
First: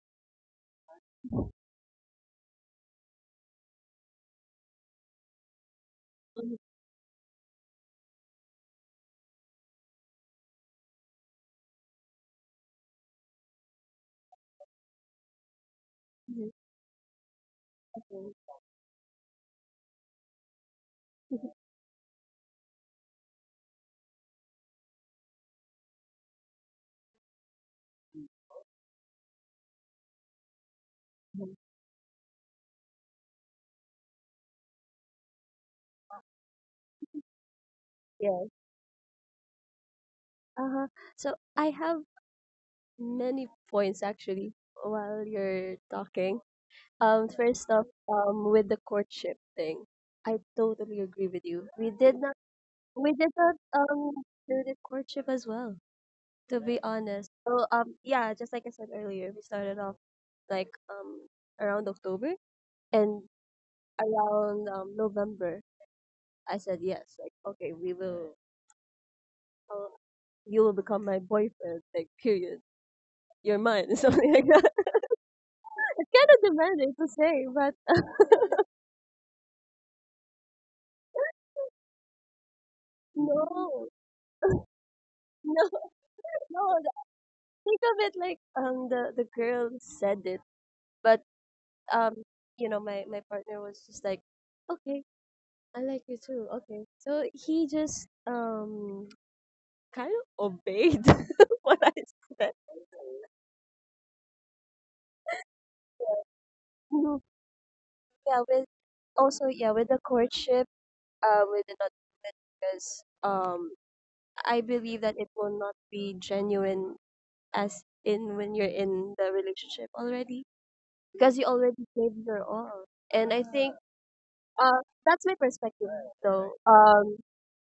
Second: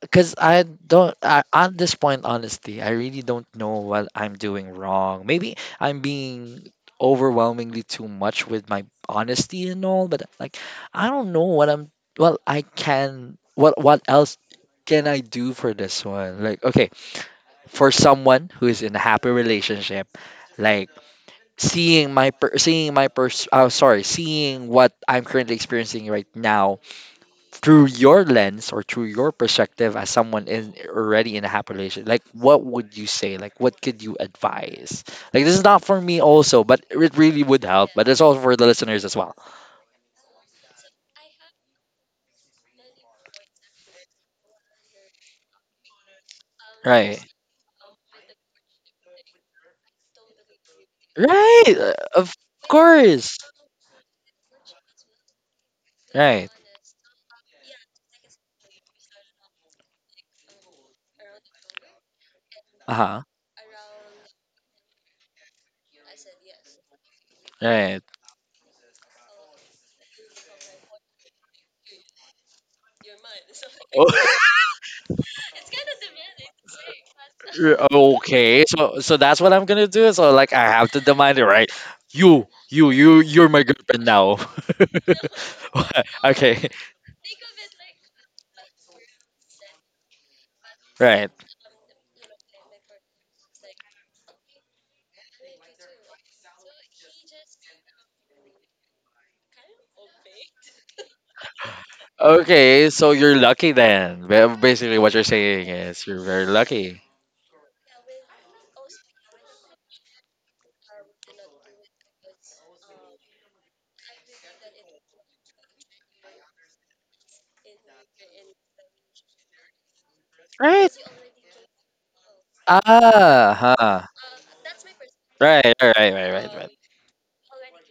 because I don't I, at this point, honestly, I really don't know what I'm doing wrong. Maybe I'm
Mhm,
being overwhelmingly too much with my honesty and all, but like I don't know what I'm. Well, I can. What what else can I do for this one?
mhm.
Like, okay, for
Mhm.
someone who is in a happy relationship, like seeing my per- seeing my pers- oh sorry, seeing what I'm currently experiencing right now through your lens or through your perspective as someone in already in a
Mhm.
happy relationship, like what would you say? Like what could you advise? Like this is not for me also, but it really would help, but it's also
Yes.
for the listeners as well.
Uh-huh. So I have many points actually while you're talking.
Right.
Um, first off, um, with the courtship thing, I totally agree with you.
Right.
We
Uh,
did
of
not, we did
course.
not, um do the courtship as well,
Right.
to be honest. So um yeah, just like I said earlier, we started off like, um around October,
Uh-huh.
and around, um November I said yes, like okay,
Right.
we will, uh, you will become my boyfriend, like period. You're mine,
Oh.
something like that. It's kind of demanding to
To
say,
play,
but
but yeah.
uh,
Okay, so so that's what I'm gonna do. So like I have to demand it, right? You, you, you, you're my
no,
girlfriend now.
no,
Okay,
no. Think of it like, um the the girl said it,
right.
but um you know, my my partner was just like, okay, I like you too. Okay. So he just, um kind of obeyed what I said.
Okay, so you're lucky then. Ba- Basically, what you're saying is you're very lucky,
Mhm. Yeah, with also yeah, with the courtship, uh, with the not, because um I believe that it will not be genuine as in when you're in the relationship already,
right?
because you already gave your all, and
Ah,
I think
huh.
uh that's my
Right, right,
perspective
right, right, right,
though.
right.
Um,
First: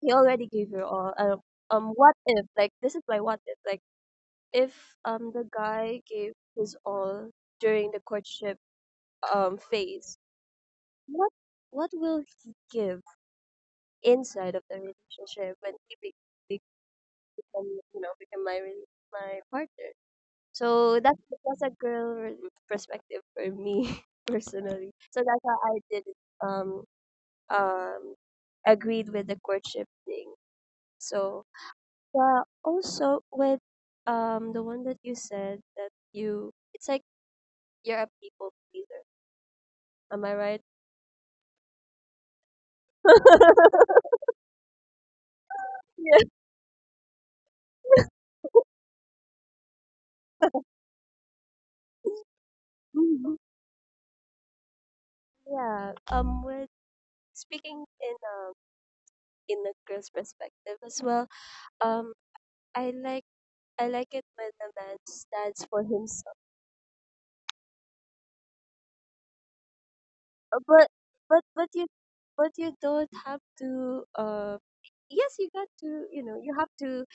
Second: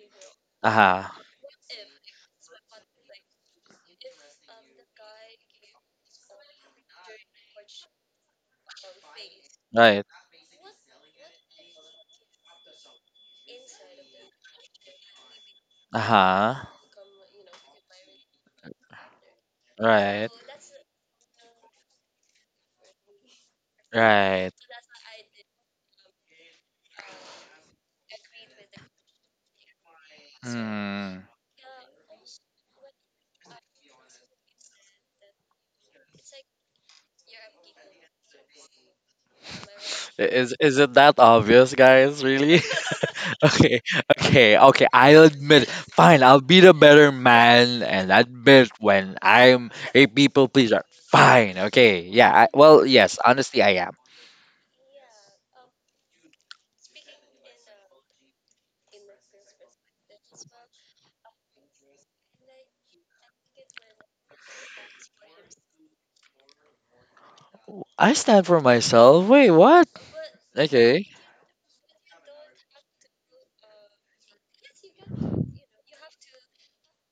you already
Uh
gave your
huh.
all. Uh, um, what if, like, this is my what if, like, if um the guy gave his all during the courtship, um
Right.
phase, what what will he give inside of the relationship when he
Uh
be,
huh.
be, become, you know, become my re- my partner?
Right.
So that's that's a girl re- perspective for me,
Right.
personally. So that's how I did it. Um um agreed with the courtship thing.
Hmm.
So yeah, also with um the one that you said, that you it's like, you're a people pleaser. Am I
I- Is
right?
is it that obvious, guys? Really? Okay, okay, okay. I'll admit,
Yeah.
fine, I'll be the better man and admit when I'm a people pleaser. Fine, okay, yeah. I, well, yes,
Mhm.
honestly, I am.
Yeah. Um, with speaking in, um in a girl's perspective as well. Um, I like, I like it when a man stands for himself.
I stand for myself. Wait, what?
Uh, But
Okay,
but but you but you don't have to, uh yes you got to, you know, you have to,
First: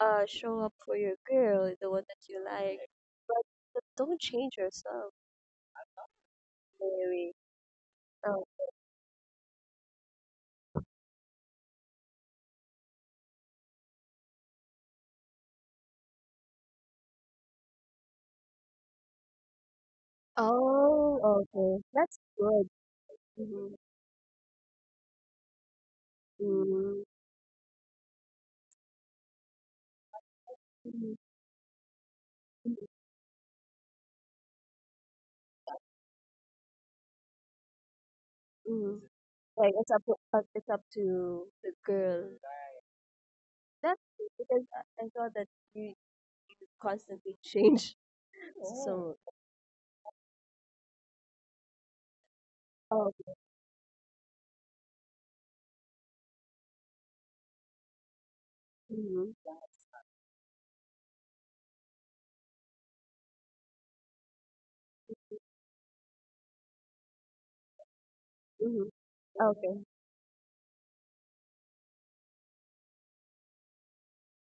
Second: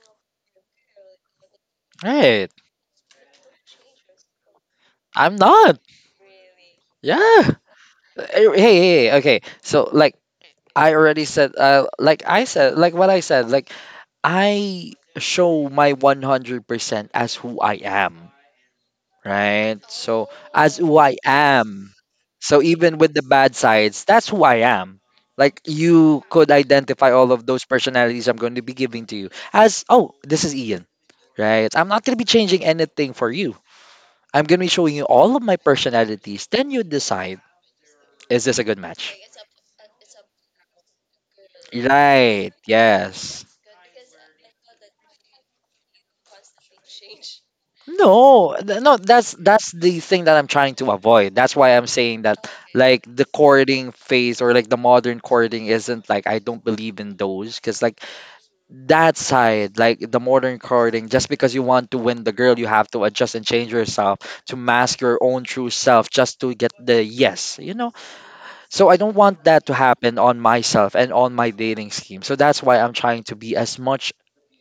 uh show up for your girl, the one that you
right.
like, but, but don't change yourself,
I'm not. Yeah.
Mary.
Eh,
Oh.
hey, hey, hey, okay. So, like, I already said, uh, like I said, like what I said, like, I show my one hundred percent as who I am. Right? So as who I
oh okay
am.
that's
So even with the bad
good.
sides, that's who I am. Like you could
Mm,
identify all of those personalities I'm going to be giving to you as, oh, this is Ian,
mm,
right? I'm not going to be changing
mm,
anything for you. I'm going to be showing you all of my personalities. Then you decide, is this a good
mm.
match?
Like it's up uh, it's up to the girl.
Right. Yes.
That's because I I saw that you, you constantly change.
No, th- no,
So,
that's that's the thing that I'm trying to avoid. That's why I'm saying that like
oh,
the courting phase or like the modern courting isn't like I don't believe in those because like that
mm,
side, like the modern courting, just because you want to win the girl you have to adjust and change yourself to mask your own true self just to get the yes, you know. So I
mm,
don't want that to
okay,
happen on myself and on my dating scheme, so that's why I'm trying to be as much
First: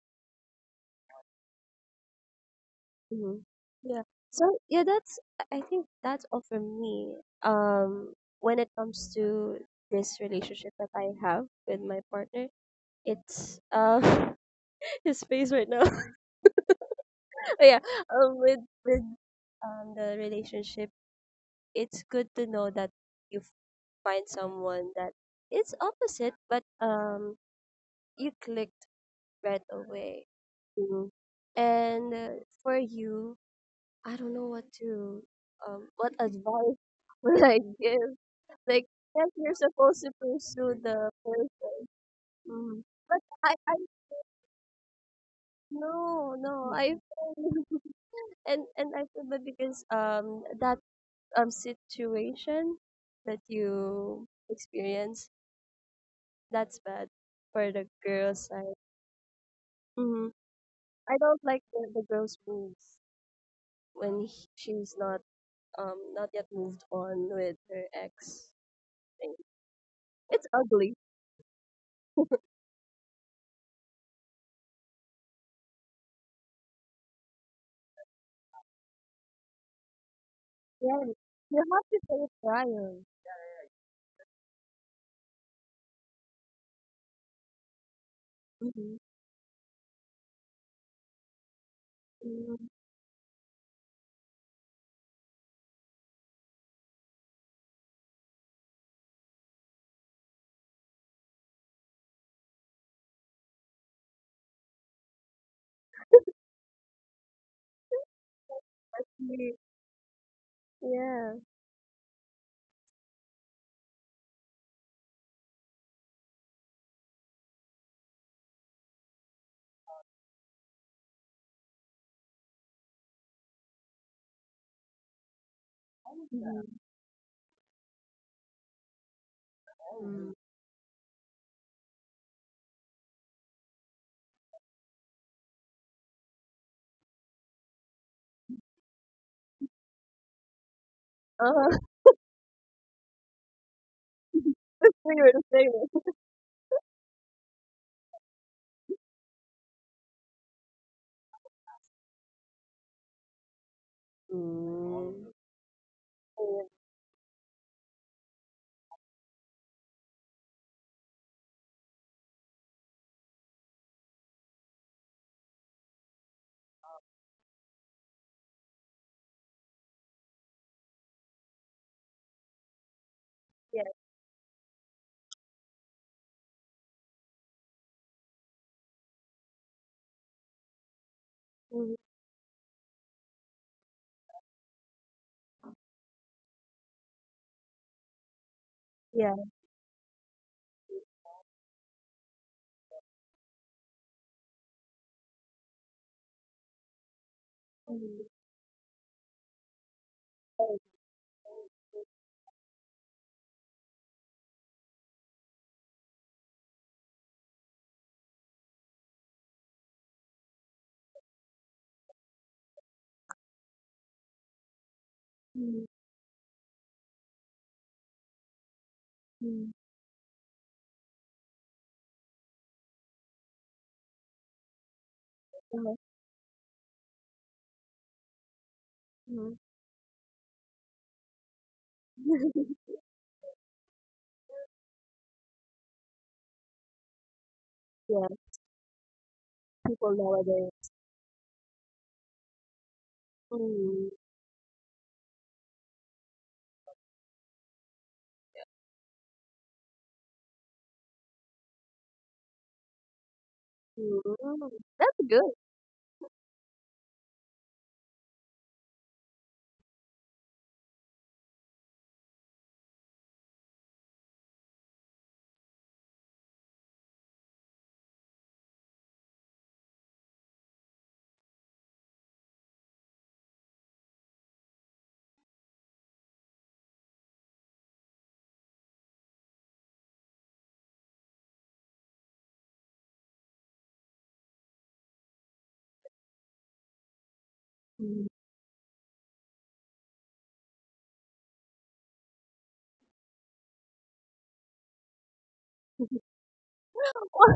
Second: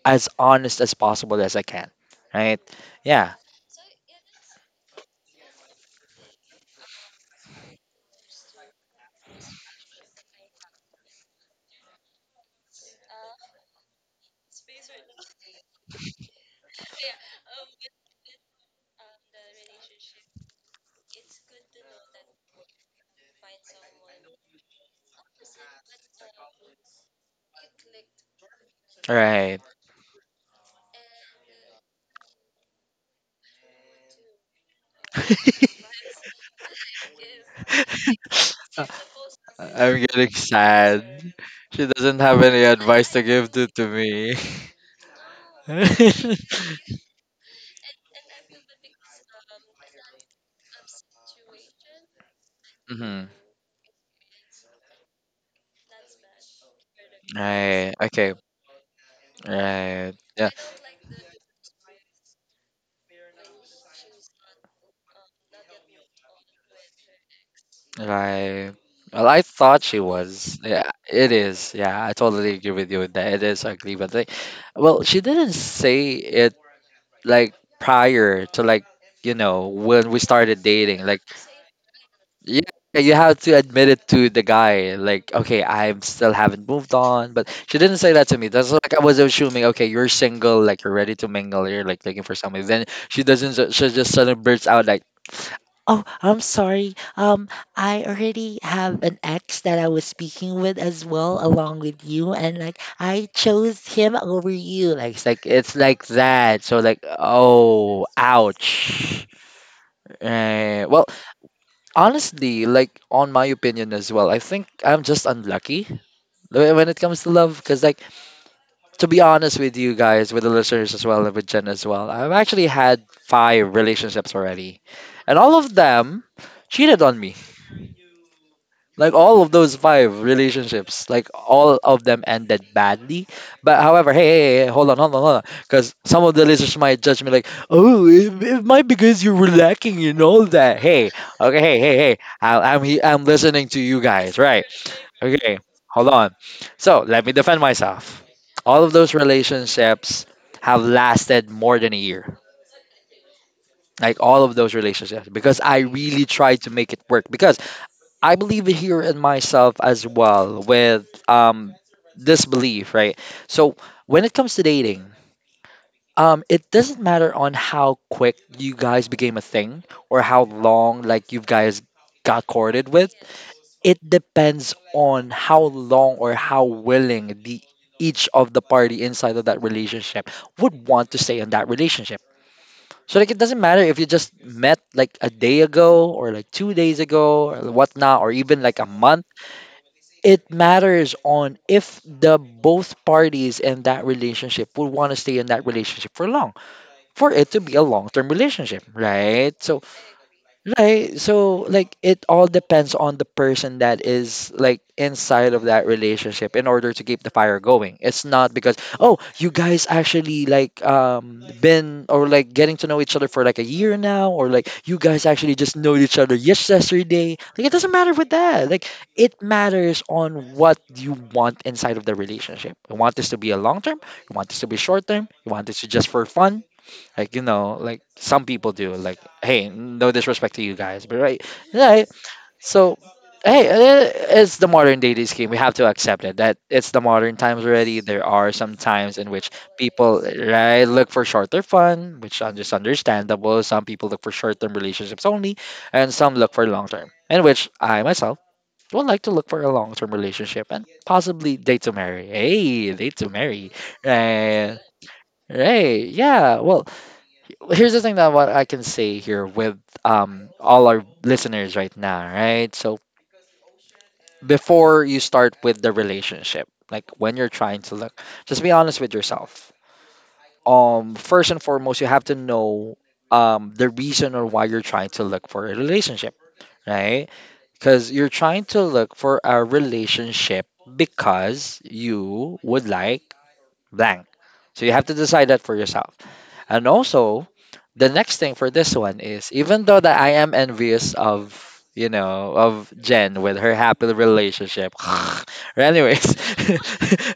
as honest as possible as I can, right. Yeah.
mm, yeah. So yeah, that's I I think that's all for me. Um, when it comes to this relationship that I have with my partner, it's uh his face right now. Oh yeah, um, with with um the relationship, it's good to know that you f- find someone that it's opposite, but um, you clicked
Right.
right away. Mhm. And uh, for you, I don't know what to,
I-
um, what advice would I give? Like, yes, you're
I'm
supposed to
getting
pursue the
sad.
person.
She doesn't have any
Mm.
advice
but
to give
I,
to,
I,
to me.
no, no, I feel- and and I feel bad because um that um situation
Hmm.
that you experience. That's bad for the
Right. Okay.
girl's side.
Right.
Hmm.
Yeah.
I don't like the, the girl's moves when he- she's not um not yet moved on with her ex
Right. Well,
thing.
I thought she
It's
was. Yeah,
ugly.
it is. Yeah, I totally agree with you with that. It is ugly, but like, well, she didn't say it like prior to like, you know, when we started
Yeah,
dating. Like,
you have to say it
yeah,
prior.
you have to admit it to the guy. Like, okay, I still haven't moved on, but she didn't say that to me. That's like
Mm-hmm.
I was assuming, okay, you're single, like you're ready to mingle, you're like looking for somebody.
Mm.
Then she doesn't. ju- She just suddenly bursts out like, oh, I'm sorry. Um, I already have an ex that I was speaking with as well, along with you, and like I chose him over you. Like it's like it's like that. So like, oh, ouch.
Especially-.
Eh, well,
Yeah.
honestly, like on my opinion as well, I think I'm just unlucky whe- when it comes to love. Because like, to be honest with you guys, with the listeners as well, and with Jen as well, I've actually had five relationships already, and all of them cheated on me. Like all of those five
Mm-hmm.
relationships, like all of them ended badly. But however, hey, hey, hey, hold on, hold on, hold on, because some of the listeners might judge me like, oh, it, it might because you were lacking in all that. Hey, okay,
Uh,
hey, hey, hey, I, I'm he- I'm listening to you guys, right?
we were the
Okay,
same.
hold on. So let me defend myself. All of those relationships have lasted more than a year. Like all of those relationships,
Mm.
because I really tried to make it work. Because I believe here in myself as well with um this belief, right? So when it comes to dating, um it doesn't matter on how quick you guys became a thing or how long like you guys got courted with.
Yeah.
It depends on how long or how willing the each of the party inside of that relationship would want to stay in that
Mhm.
relationship. So like it doesn't matter if you just met like a day ago or like two days ago or whatnot or even like a
Yeah.
month. It matters on if the both parties in that relationship would want to stay in that relationship for long, for it to be a long
Mhm.
term relationship, right? So
Oh,
right. So like it all depends on the person that is like inside of that relationship in order to keep the fire going. It's not because, oh, you guys actually like um been or like getting to know each other for like a year now or like you guys actually
mm,
just know each other yesterday. Like it doesn't matter with that. Like it
mm,
matters on what you want inside of the relationship. You want this to be a long term, you want this to be short term, you want
uh,
this to just for fun, like, you know, like some people do. Like,
mm.
hey, no disrespect to you guys, but right, right. So, hey, eh, it's the modern day dating scheme. We have to accept it. That it's the modern times already.
Yeah.
There are some times in which
People
people
nowadays.
right look for shorter fun, which is just understandable. Some
Mm.
people look for short-term relationships only, and some look for long-term, in which I myself would like to look for a long-term relationship and possibly date to marry. Hey, date to marry,
Mm,
right?
that's good.
Right, yeah. Well, here's the thing that what I can say here with um all our listeners right now, right? So before you start with the relationship, like when you're trying to look, just be honest with yourself. Um, first and foremost, you have to know um the reason or why you're trying to look for a relationship, right? Because you're trying to look for a relationship because you would like blank. So you have to decide that for yourself. And also,
Mm.
the next thing for this one is even though that I am envious of, you know, of Jen with her happy relationship. Anyways,
Wh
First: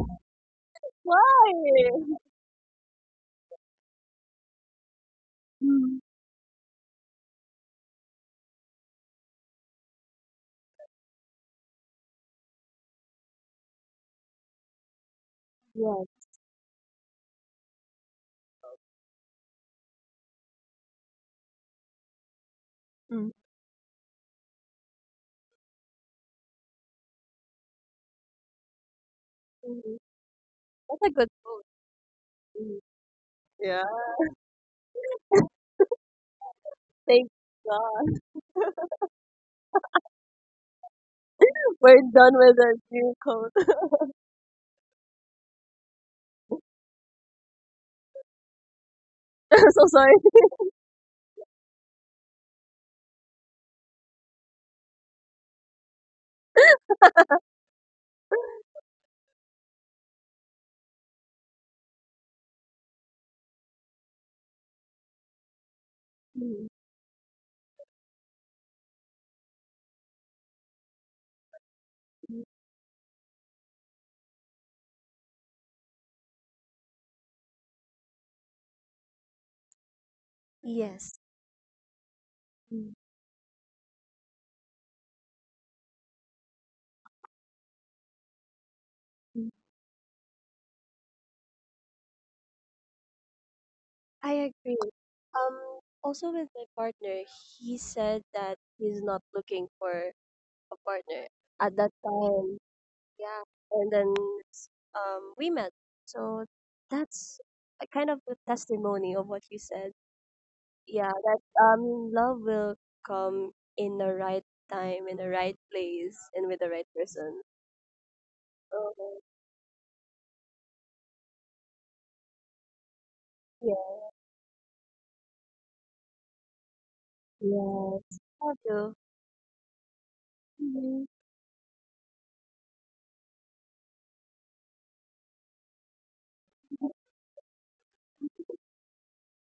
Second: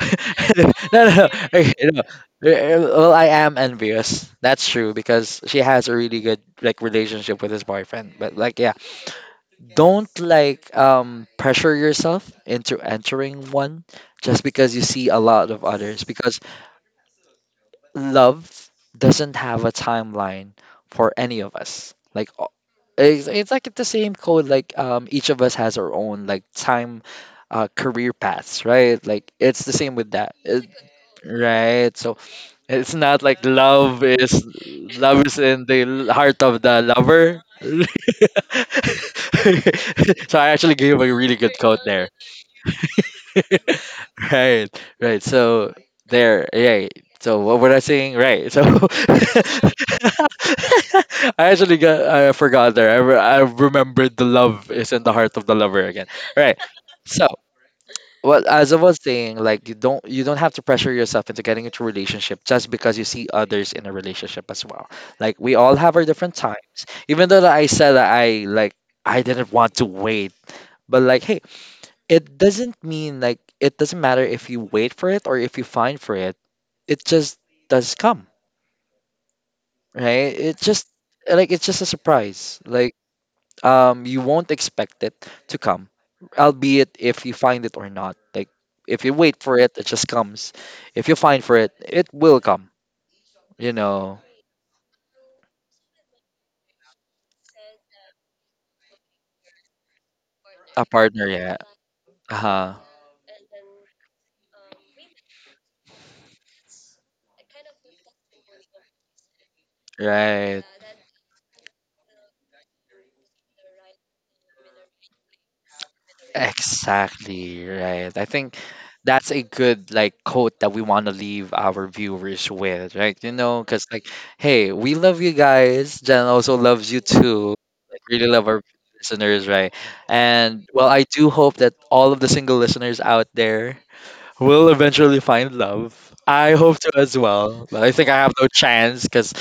no, no, no.
Why?
Okay, no. Eh, well, I am envious. That's true because she has a
Mm,
really good like relationship with his boyfriend. But like, yeah, don't like um pressure yourself into entering one just because you see a lot of others,
yes.
because love doesn't have a timeline for any of us. Like o- it's,
Mm,
it's like the same code. Like um, each of us has our own like time, uh, career paths, right? Like it's the same
mhm.
with that. It-
That's a good food.
right? So
Mm.
it's not like
Yeah.
love is love is in the heart of the
Thank
lover.
God.
So I actually gave a really good quote
We're
there.
done with the new code.
Right, right, so there, yeah. So what were I saying right? So
I'm so sorry.
I actually got I forgot there. I, re- I remembered the love is in the heart of the lover again, right? So well, as I was saying, like you don't you don't have to pressure yourself into getting into a relationship just because you see others in a relationship as well. Like we all have our different
Mm,
times, even though that I said that I like, I didn't want to wait. But like, hey,
mm,
it doesn't mean, like it doesn't matter if you wait for it or if you find for it, it just does come. Right, it just,
yes,
like it's just a surprise.
mm,
Like um you won't expect it to come albeit if you find it or not. Like if you
mm.
wait for it, it just comes. If you find for it, it will come, you
I
know.
agree. Um, also with my partner, he said that he's not looking for a
A
partner
partner, yeah.
at that time.
Uh-huh.
Yeah, and then um, we met. So that's a kind of a testimony of what you said.
Right.
Yeah, that um, love will come in the right time, in the right place, and with the right person.
Exactly, right. I think
Oh,
that's a good like quote that we want to leave our viewers with, right? You know,
yeah,
because like, hey, we love you guys. Jen also loves you too. Like,
yes.
really
How
love our
do?
listeners, right? And well,
Mm-hmm.
I do hope that all of the single listeners out there will eventually find love. I hope to as well, but I think I have no chance because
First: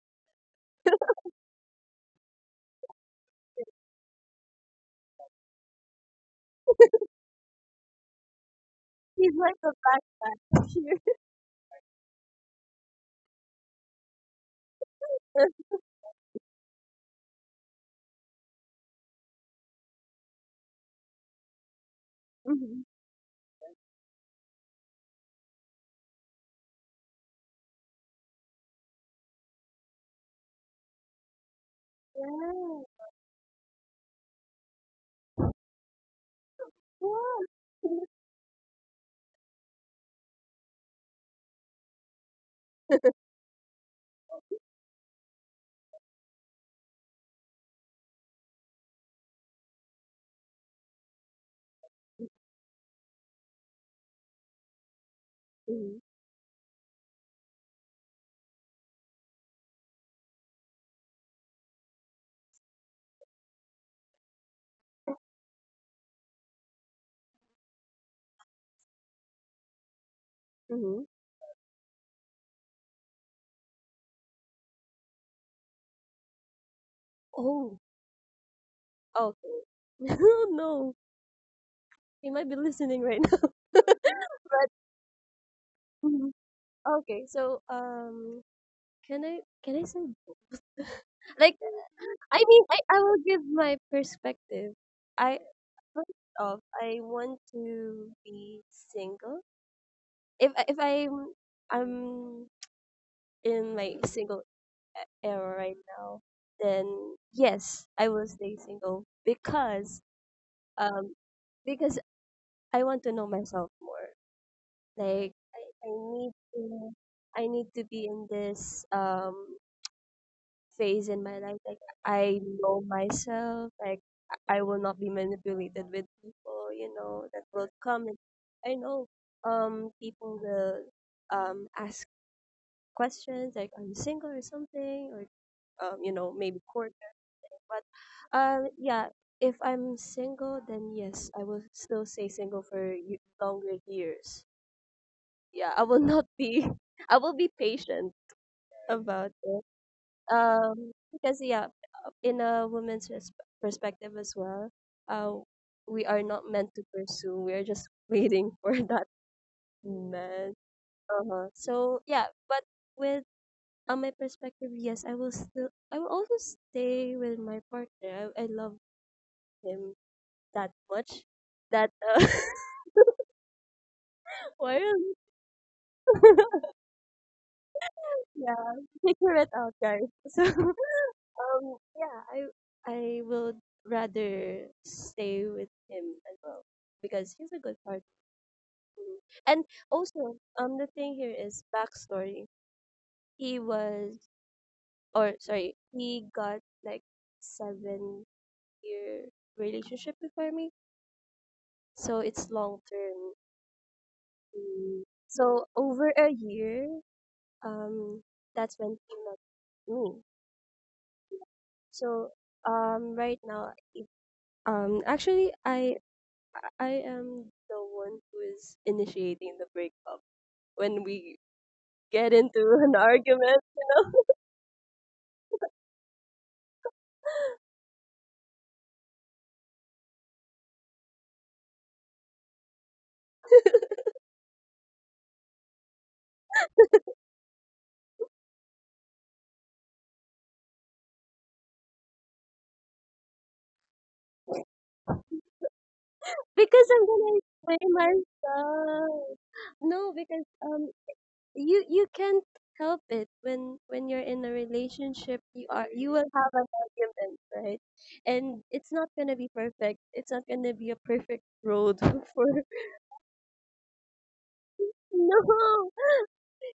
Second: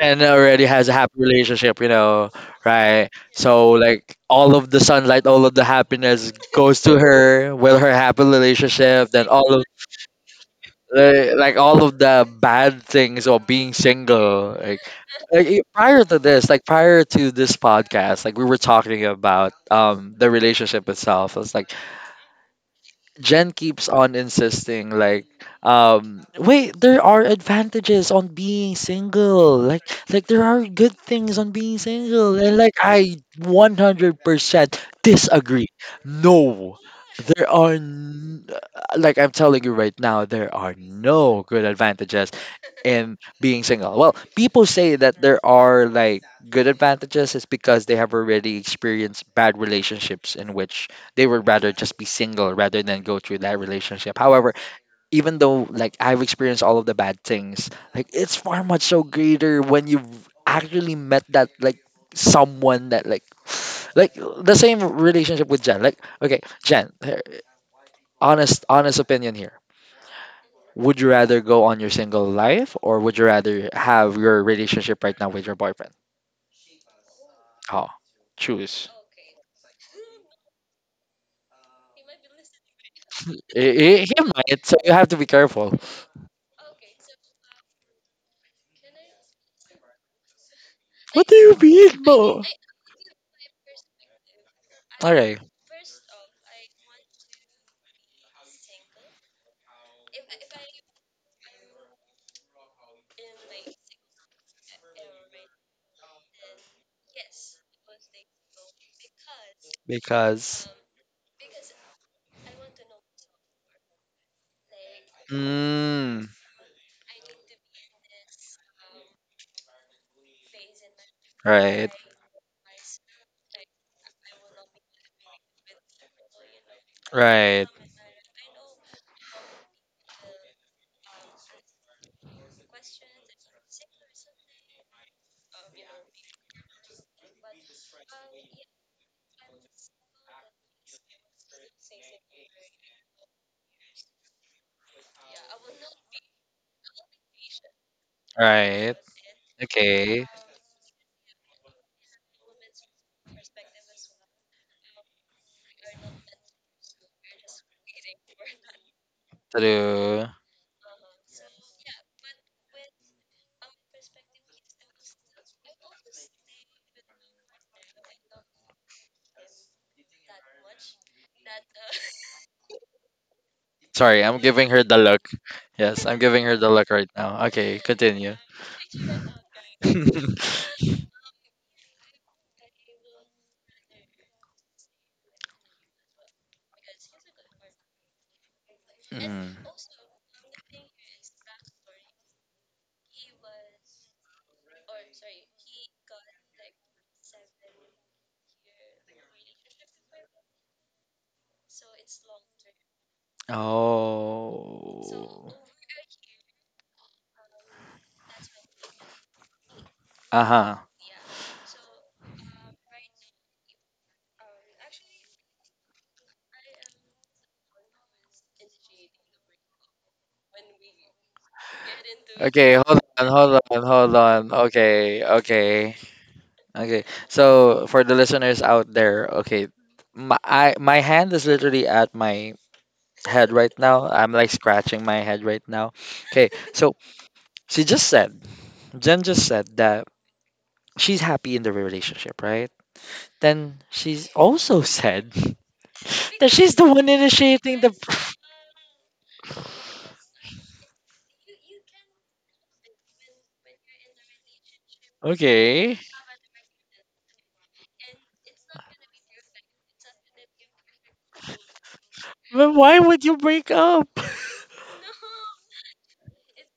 and already has a happy relationship, you know, right? So like all of the sunlight, all of the happiness goes to her with her happy relationship. Then
He's
all
like
of,
a backpack.
eh, like all of the bad things of being single, like, like eh, prior to this, like prior to this podcast, like we were talking about um the relationship itself. It's like
Mm-hmm.
Jen keeps on insisting like um wait, there are advantages on being single, like like there are good things on being single, and like
Yeah.
I one hundred percent disagree. No,
Yeah.
there are n- uh, like I'm telling you right now, there are no good advantages in being single. Well, people say that there are like good advantages is because they have already experienced bad relationships in which they would rather just be single rather than go through that relationship. However, even though like
Mm-hmm.
I've experienced all of the bad things, like it's far much so greater when you've actually met that, like someone that like like the same relationship with Jen. Like okay, Jen, her- honest, honest opinion here. Would
Mm-hmm.
you rather go on your single life or would you rather have your relationship right now with your boyfriend?
Oh,
Oh, choose.
okay. Oh no, he might be listening right now.
Eh,
But
eh, he might, so you have to be careful.
mm-hmm. Okay, so um, can I can I say
What do you
like,
mean,
I
Mo?
mean, I I will give my perspective.
Okay.
I First off, I want to be single. If I- if I'm I'm in my single e- era right now, then yes, I will stay single because
Because
um because I want to know myself more. Like, I, I
mm,
need to I need to be in this um phase in my life. Like,
right,
I know myself. Like, I will not be manipulated with people. You know that
right,
will come. And I know um people will um ask questions like, are you single or something, or um you know maybe court. But um yeah, if I'm single, then yes, I will still stay single for y- longer years. Yeah, I will not be. I will be patient
right.
about it.
Okay.
Um, because yeah, uh, in a woman's res- perspective as well, uh, we are not meant to pursue. We are just waiting for that
To do,
man. Uh-huh. So yeah, but with on my perspective, yes, I will still, I will also stay with my partner. I, I love him that much that uh,
sorry, I'm giving her
why are
the
you-
look. Yes, I'm giving her the look right now. Okay, continue.
yeah, figure it out, guys. So, Um, yeah, I I would rather stay with him as well because he's a good partner to me.
Mm.
And also, um, the thing here is backstory. He was, or sorry, He got like seven year relationship before me, so it's long term. Mm.
Oh.
So over a year, um, that's when he met me.
Uh-huh.
So um, right now, um, actually, I I am the one who is initiating the breakup when we get
Okay,
into
hold
an
on, hold
argument,
on,
you
hold
know?
on. Okay, okay, okay. So for the listeners out there, okay, my I, my hand is literally at my head right now. I'm like scratching my head right now. Okay, so she just said, Jen just said that she's happy in the relationship, right? Then she's also said that she's the
Because
one
I'm gonna
initiating the,
explain myself. No, because um you you can't help it when when you're in a relationship, you are
okay.
you will have an argument, right? And it's not gonna be perfect. It's not gonna be a perfect road for
But why would you break up?
No,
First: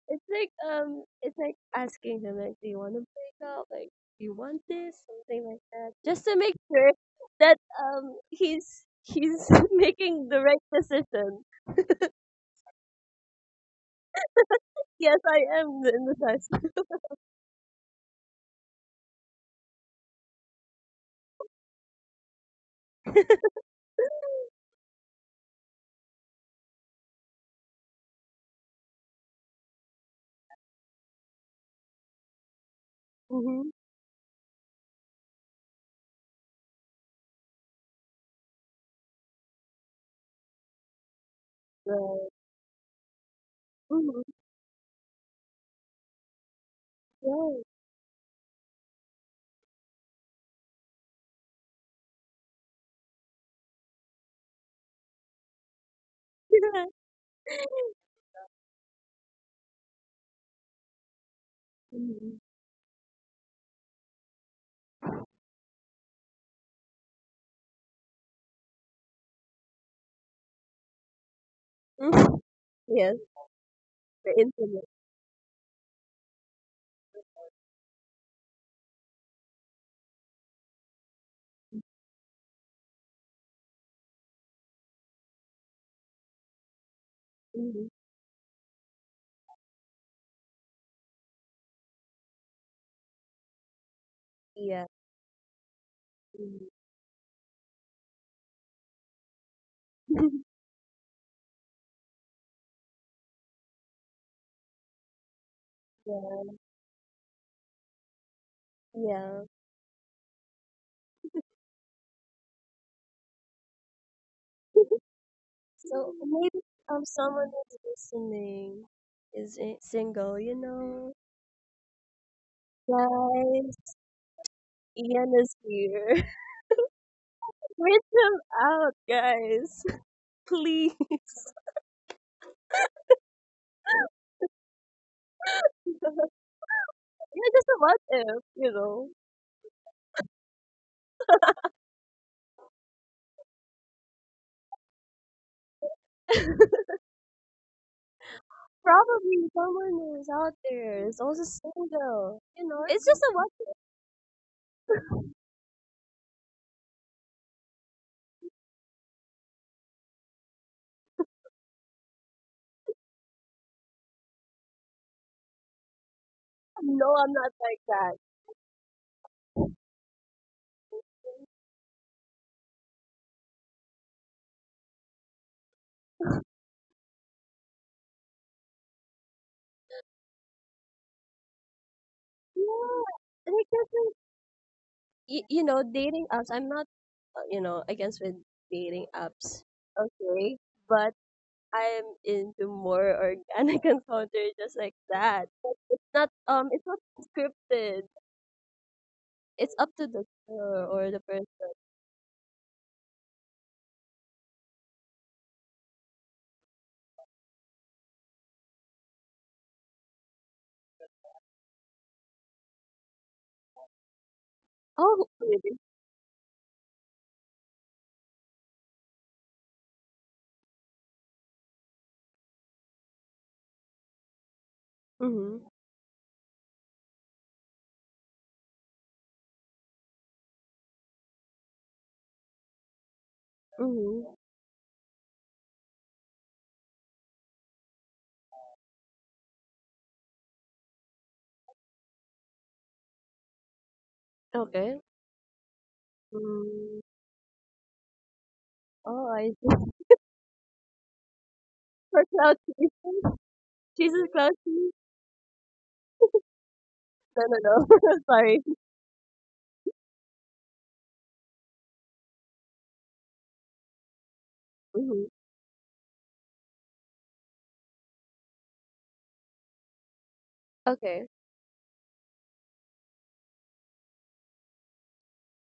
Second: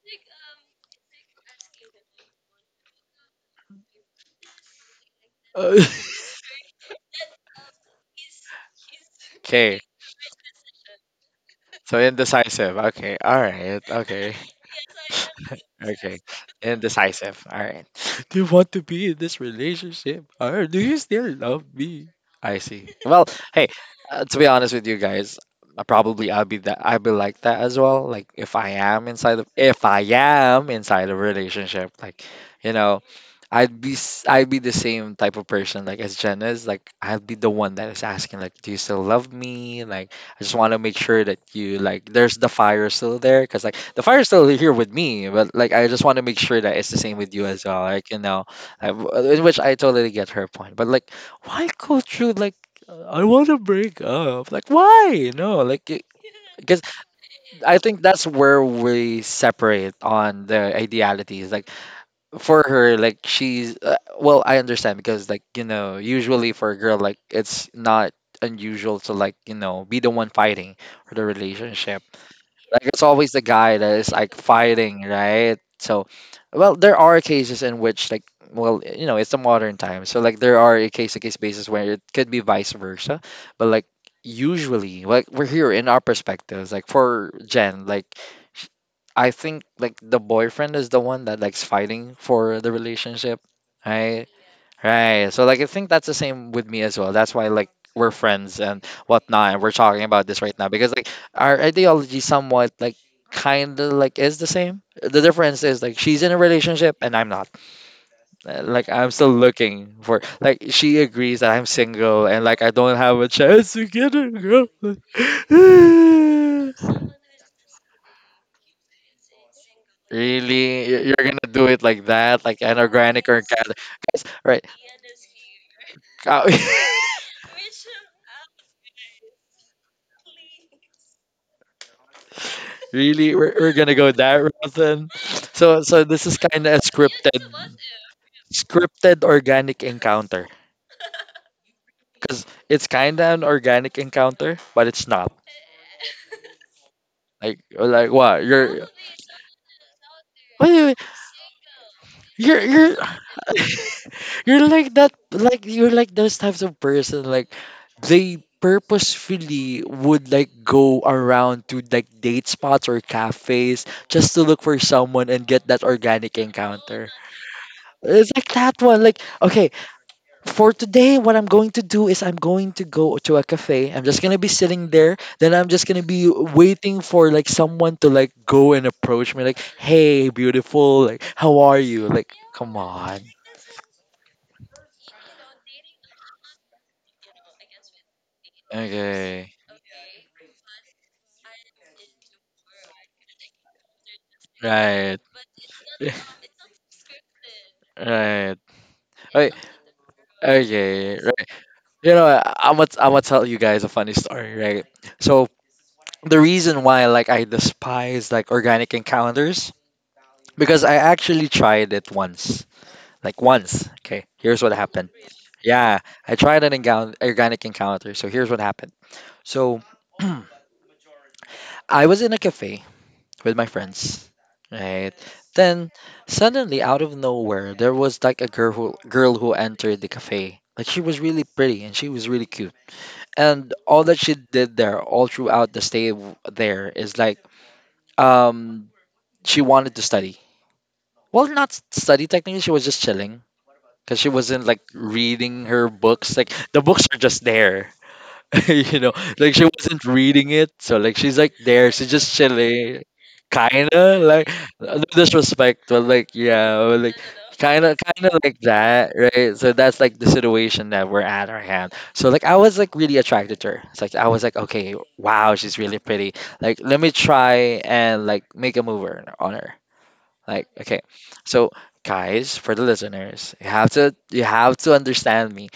it's like um, it's like asking him, like, do you want to break up? Like, do you want this? Something like that, just to make sure that um, he's he's
Okay.
making the right decision.
So indecisive. Okay. All right. Okay.
Yes, I am the- in the
Okay.
sense.
And decisive. All right. Do you want to be in this relationship? Or do you still love me? I see. Well, hey, uh, to be honest with you guys, uh, probably I'll be that, I'll be like that as well. Like if I am inside of if I am inside a relationship, like you know,
Mm-hmm.
I'd be s- I'd be the same type of person like as Jen is. Like I'd be the one that is asking, like, do you still love me? Like I just want to make sure that you, like
Right.
there's the fire still there because like the
Mm-hmm.
fire's still here with me, but like I just want to make sure that it's the same with you
Right.
as well. Like you know, I, in which I totally get her point. But like, why go through like I want to break up? Like why? No, like because I think that's where we separate on the idealities. Like for her, like she's uh, well I understand because like you know, usually for a girl, like it's not unusual to like you know be the one fighting for the relationship.
Yeah. Mhm.
Like it's
Yes,
always the guy that is
the
like
intimate.
fighting, right? So, well, there are cases in which like, well, you know, it's a modern time. So like there are a case to case basis where it could be vice versa, but like usually like we're here in our perspectives, like for Jen,
Hmm.
like sh- I think like the boyfriend is the one that likes fighting for the relationship, right.
Yeah.
Right. So like I think that's the same with
Mhm.
me as well. That's why like we're friends and whatnot and we're talking about this right now because like our ideology somewhat like kind of like is the same. The difference is like she's in a
Yeah.
relationship and I'm not. Uh, Like I'm still looking for, like she agrees that I'm single and like I don't have a chance to get a girl.
Yeah. So maybe um someone who's listening is i- single, you
Really, Y-
know,
you're gonna do it like that, like an organic or cat-
guys.
guys, right?
Ian is here.
Uh,
Reach him out, guys. Please.
really, we're, we're gonna go that route then. So, so
Yeah,
this is kind of a scripted
just a what if, you know.
scripted organic encounter, because it's kind of an organic encounter, but it's not. Like like what you're,
Probably someone who's out
wait, wait, wait,
there is also single.
you're
You know,
you're
it's just a what if.
you're like that, like you're like those types of person, like they purposefully would like go around to like date spots or cafes just to look for someone and get that organic encounter.
No, I'm not like that.
It's like that one. Like, okay, for today, what I'm going to do is I'm going to go to a cafe. I'm just gonna be sitting there. Then I'm just gonna be waiting for like someone to like go and approach me, like, "Hey, beautiful, like, how are you?" Like,
Yeah,
come on.
and it doesn't. You, you know, dating apps. I'm not, uh, you know, against with dating
Okay.
apps. Okay, but I'm into more organic encounter just like
Right.
that. It's not um it's not scripted.
Right. Okay.
It's up to the girl or
Okay.
the
Right.
person.
You know, I- I'm gonna I'm gonna tell you guys a funny story, right? So the reason why like I despise like organic encounters because I actually tried it once. Like once. Okay, here's what happened.
Oh, really?
Yeah, I tried an encounter, organic encounter. So here's what happened. So I was in a cafe with my friends, right?
Mm-hmm.
Then suddenly, out of nowhere, there was like a girl who girl who entered the cafe. Like she was really pretty and she was really cute. And all that she
Mm-hmm.
did there, all throughout the stay w- there, is like um she wanted to study. Well, not study technically. She was just chilling because she wasn't like
Okay.
reading her books. Like the
Mm.
books are just there, you know.
Oh, I
Like she
see.
wasn't reading it, so like she's like there. She's
For
just
cloud
chilling,
chasing.
kinda
Jesus
like,
cloud chasing?
no disrespect, but like yeah, but, like
No, no, no.
kinda kinda like
Sorry.
that, right? So that's like the situation that we're at our hand. So like I was like really attracted to her. It's like I was like okay,
Mm-hmm.
wow, she's really pretty. Like let me try and like make a move on her. Like, okay.
Okay.
So, guys, for the listeners, you have to you have to understand me.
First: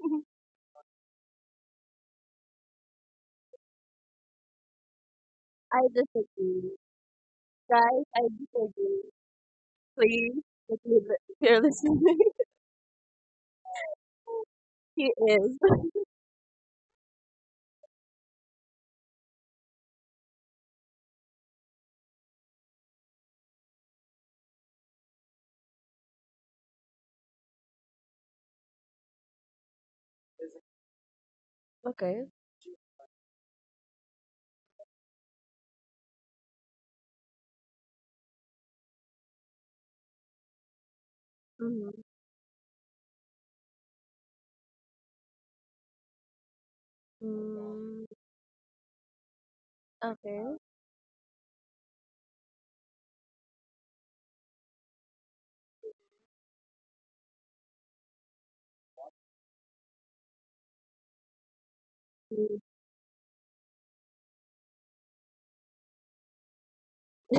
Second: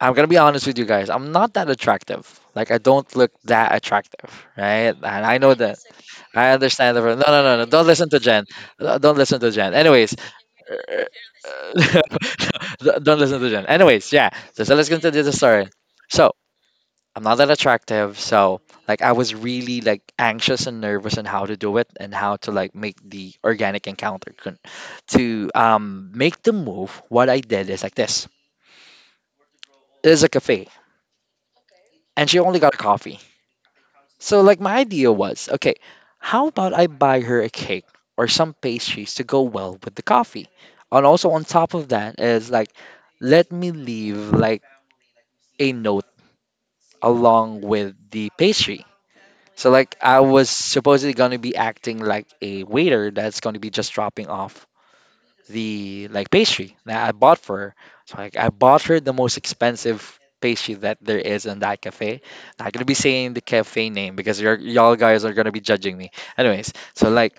I'm gonna be honest with you guys. I'm not that attractive. Like, I don't look that attractive, right? And I know that.
I
I
disagree.
understand the. No, no, no, no. Don't
Guys,
listen to
I
Jen. Uh,
disagree.
Don't listen to Jen. Anyways,
Please, if you
uh,
li- if you're listening,
don't listen to Jen. Anyways, yeah. So, so let's
he
continue the
is.
story. So. I'm not that attractive, so like I was really like anxious and nervous on how to do it and how to like make the organic encounter con- to um make the move. What I did is like this. It is a cafe,
Okay.
and she only got a coffee. So like my idea was, okay, how about I buy her a cake or some pastries to go well with the coffee? And also on top of
Mm-hmm.
that is like let me leave like a note along with
Mm,
the pastry. So like I was
okay.
supposedly gonna be acting like a waiter that's gonna be just dropping off the like pastry that I bought for her. So like I bought her the most expensive pastry that there is in that cafe.
Mhm.
Not gonna be saying the cafe name because you're, y'all guys are gonna be judging me. Anyways, so like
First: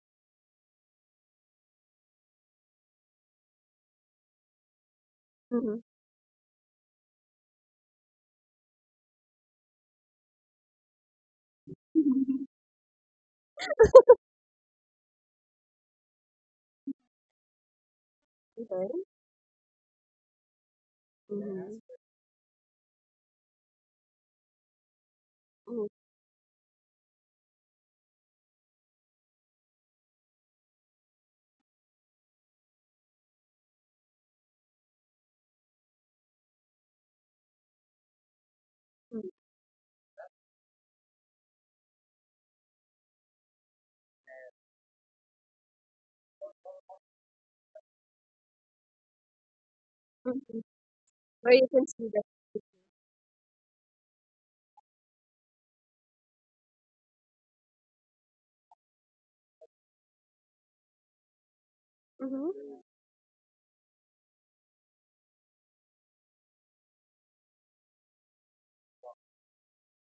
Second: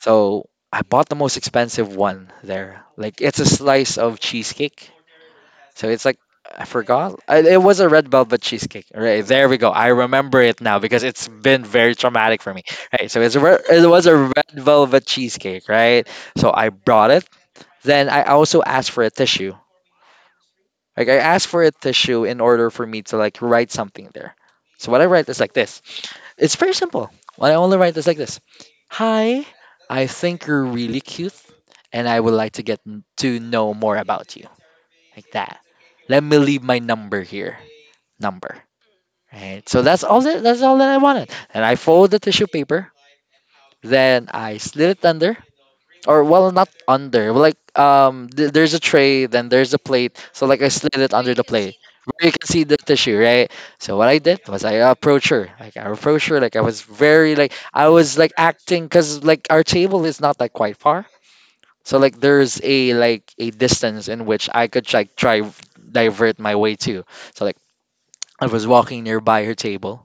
so I bought the most expensive one there. Like it's a slice of cheesecake.
Mhm.
So it's like I forgot. I, it was a red velvet cheesecake. Right, there we go. I remember it now because it's been very traumatic for me. Right. So it's a, re- it was a red velvet cheesecake. Right. So I brought it. Then I also asked for
Okay.
a tissue. Like I asked for a
Mhm.
tissue in order for me to like write something there. So what I write is like this.
Mhm.
It's very simple. What I only write is like this. Hi. I think you're really cute, and I would like to get n- to know more about you, like that. Let me leave my number here, number.
Mhm.
Right. So that's all that that's all that I wanted. And I folded the tissue paper. Then I slid it under, or well, not under. Well, like um, th- there's a tray, then there's a plate. So
Mhm.
like I slid it under the
Where you
plate,
can see that.
where you can see the tissue, right? So what I did was I approached her, like I approached her, like I was very like I was like acting, cause like our table is not like quite far. So like
Mhm.
there's a like a distance in which I could like try divert my way to. So like I was walking nearby her table.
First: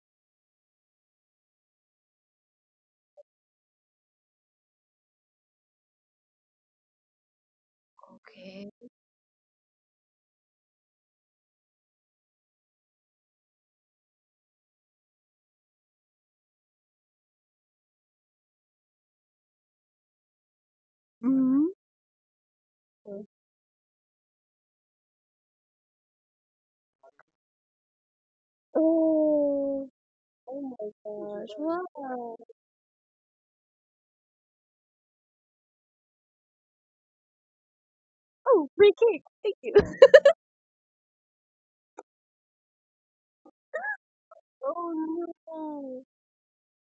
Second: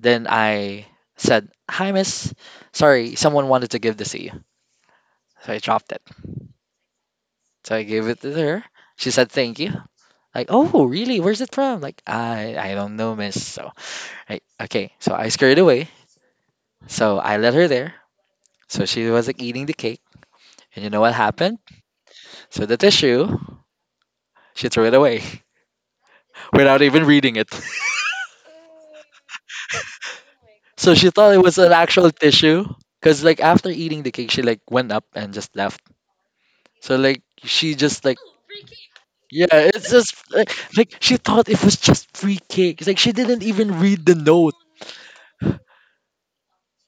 Then I said, "Hi, miss. Sorry, someone wanted to give this to you." So I dropped it. So I gave it to her.
Okay.
She said, "Thank you." Like, "Oh, really? Where's it from?" Like, "I I don't know, miss." So I okay. So I scurried away. So I let her there. So she was like eating the cake. And you know what happened?
Mhm.
So the
Oh,
tissue, she threw it away without even reading it.
oh. Oh my
So she thought it
gosh.
was an actual
Wow.
tissue. Cause like after eating the cake, she like went up and just left. So like she just like
Oh, free cake.
yeah,
Thank you.
it's just like, like she thought it was just free cake. It's like she didn't even read the note.
Oh no.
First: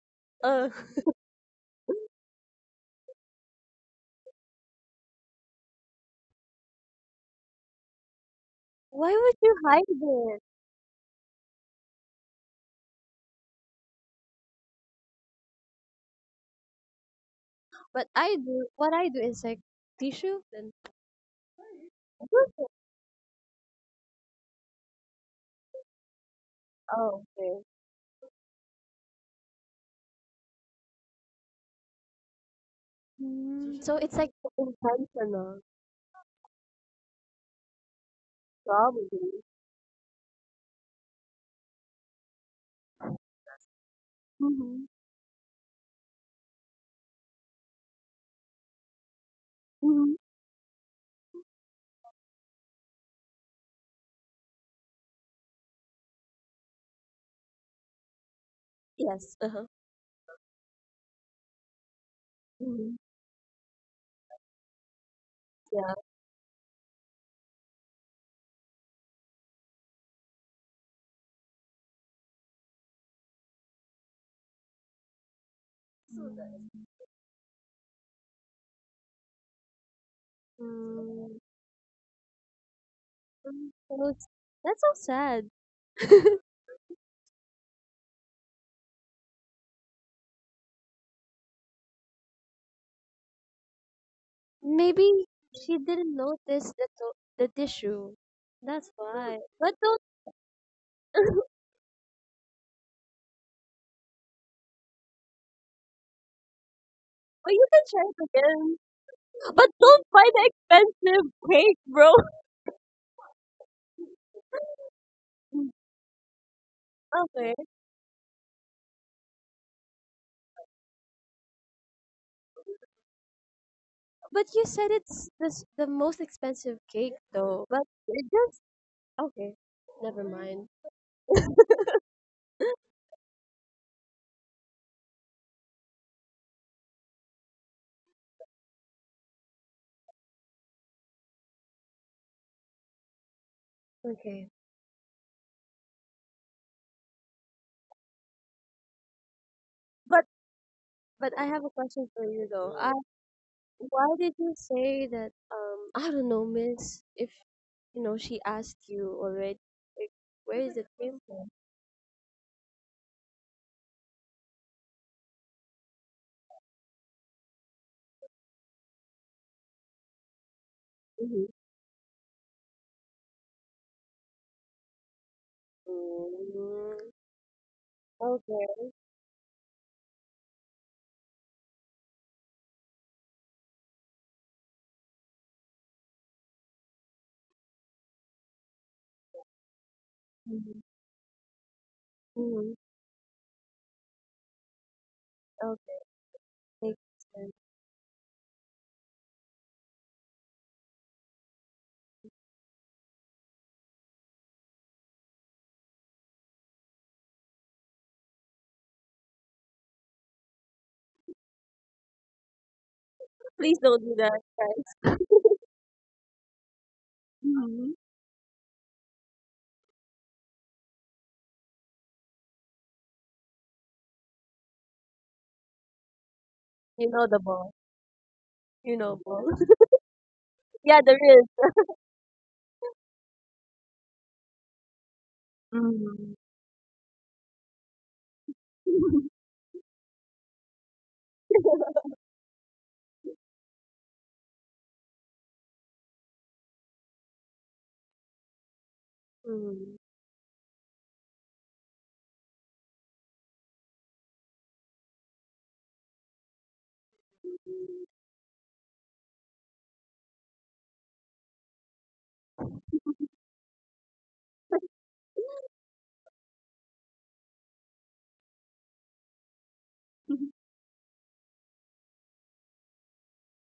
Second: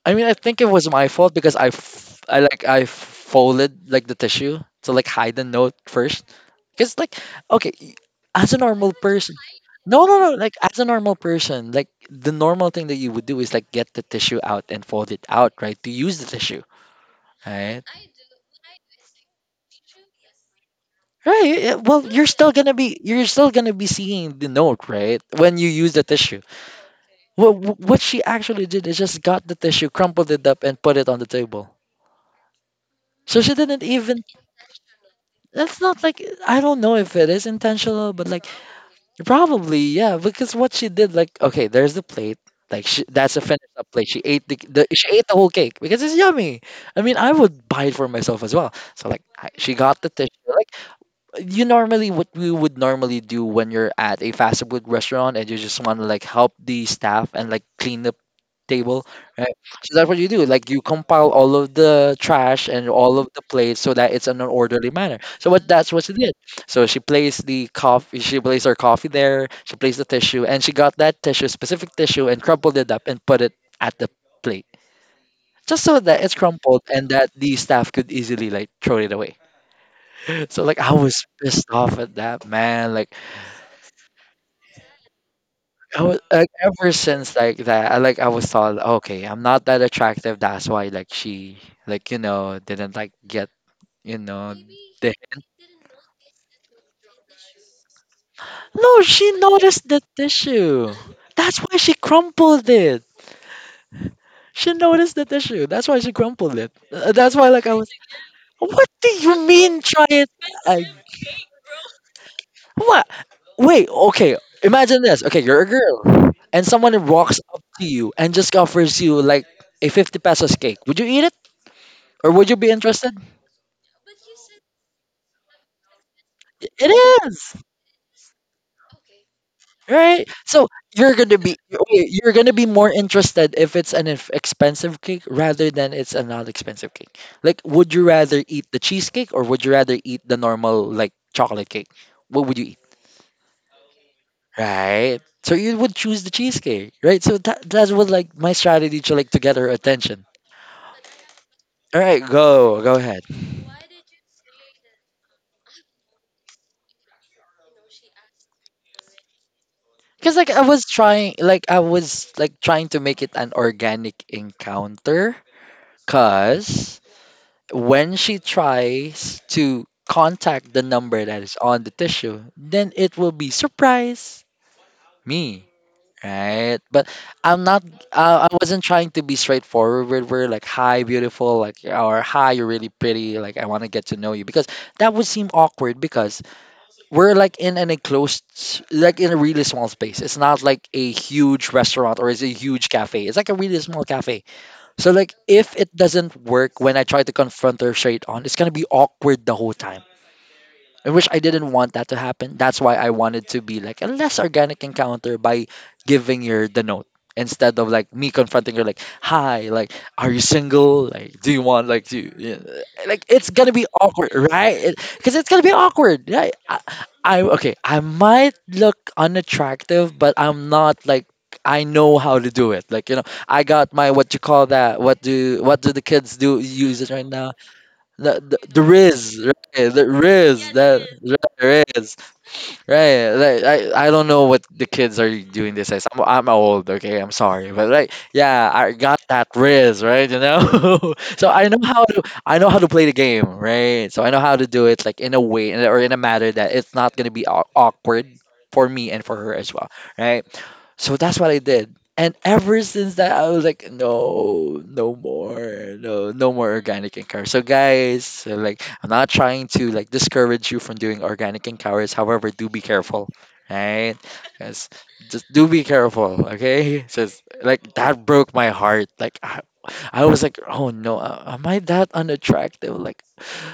I mean, I think it
Uh,
was my fault because I, f- I like I folded like the tissue to like hide the note first. Because like, okay, y- as a normal
why would
person,
you hide
no, no, no.
it?
Like as a normal person, like the normal thing that you would do is like get the tissue out and fold it out, right? To use the tissue, right?
But I do. What I do is like tissue then.
Right, yeah. Well, you're still gonna be you're still gonna be seeing the note, right? When you use the tissue.
Oh,
Well,
okay.
what she actually did is just got the tissue, crumpled it up, and put it on the table. So she
Mm.
didn't
So it's
even.
like intentional,
That's not like I don't know if it is intentional, but like
probably.
probably yeah, because what she did, like okay, there's the plate. Like she, that's a finished up plate. She ate the,
Mm-hmm.
the she ate the whole cake because it's yummy. I mean, I would buy it for myself as well. So like I, she got the
Mm-hmm.
tissue. Like you normally what we would normally do when you're at a fast food restaurant and you just want to like help the staff and like clean the table,
Yes.
right?
Uh-huh.
So that's what you do, like you compile all of the trash and
Mm-hmm.
all of the plates so that it's in an orderly manner, so what that's
Yeah.
what she did. So she placed the coffee, she placed her coffee there, she placed the tissue, and she got that tissue, specific tissue, and crumpled it up and put it at the plate, just so that it's crumpled and that the staff could easily like throw it away. So like I was
Mm,
pissed off at that, man. Like
mm, that's, that's so sad.
I was like ever since like that, I like I was thought, okay, I'm not that attractive. That's why like she like you know didn't like get you know the
Maybe
hint.
she didn't notice the to- the tissue. That's
No, she
why. But
noticed
don't.
the tissue. That's why she crumpled it. She noticed the tissue. That's why she crumpled it. Uh, That's why
But you
like I
can
was.
try it
Like,
again.
what do you
But
mean?
don't
Try
buy
it.
the
I
expensive cake, bro.
what? Wait, okay. Imagine this. Okay, you're a girl, and someone walks
Okay.
up to you and just offers you like a fifty pesos cake. Would you eat it? Or would you be interested?
But you said it's the s- the most expensive cake
It is,
though. But it just okay. Never
right?
mind.
So you're gonna be okay, you're gonna be more interested if it's an ex- expensive cake rather than it's a not expensive cake. Like, would you rather eat the cheesecake or would you rather eat the normal like chocolate cake? What would you
Okay.
right. So you would choose the cheesecake, right? So that that was like my strategy to like to get her
But
attention.
but I have a
All
question for
right,
you though.
go
Uh,
go ahead.
why did you say that, um I don't know, miss, if you know she asked you already, like,
Because like
where
I
is it
was
came
trying,
from?
like I was like trying to make it an organic encounter. Cause when she tries to contact the number that
Mm-hmm.
is on the tissue, then it will be surprise me, right? But
Mm.
I'm not. Uh, I wasn't
Okay.
trying to be straightforward. With we're like, "Hi, beautiful," like, or "Hi, you're really pretty." Like, I want to get to know you because that would seem awkward because we're like in an enclosed, s- like in a really small space. It's not
Mm-hmm.
like a huge restaurant or it's a
Mm-hmm.
huge cafe. It's like a really small cafe, so like if it
Okay.
doesn't work when
Makes
I try to
sense.
confront her straight on, it's gonna be awkward the whole time. I wish I didn't want that to happen. That's why I wanted to be like a less organic encounter by giving her the note instead of like me confronting her like, "Hi, like, are you single? Like, do you want like do you, yeah, like it's gonna
Please
be
don't do
awkward,
that,
right?
guys.
Because it's gonna be awkward, right? I, I okay,
Mhm.
I might look unattractive, but I'm not like I know how to do it. Like, you know I got my what you call that? What do what do the kids do use
You
it
know
right
the
now?
ball.
The the, the
You know
Riz,
ball.
right? The Riz,
Yeah,
that
there is.
right, Riz, right? Like, I I don't know what the kids are doing these days. I'm
Mhm.
I'm old, okay. I'm sorry, but like yeah, I got that Riz, right? You know, so I know how to I know how to play the game, right? So I know how to do it like in a way or in a matter that it's not gonna be aw- awkward for me and for her as well,
Mm.
right? So that's what I did. And ever since that, I was like, no, no more, no, no more organic and cowries. So guys, so like, I'm not trying to like discourage you from doing organic and cowries. However, do be careful, right? Yes, just do be careful, okay? Just like that broke my heart. Like I, I was like, oh no, a- am I that unattractive? Like,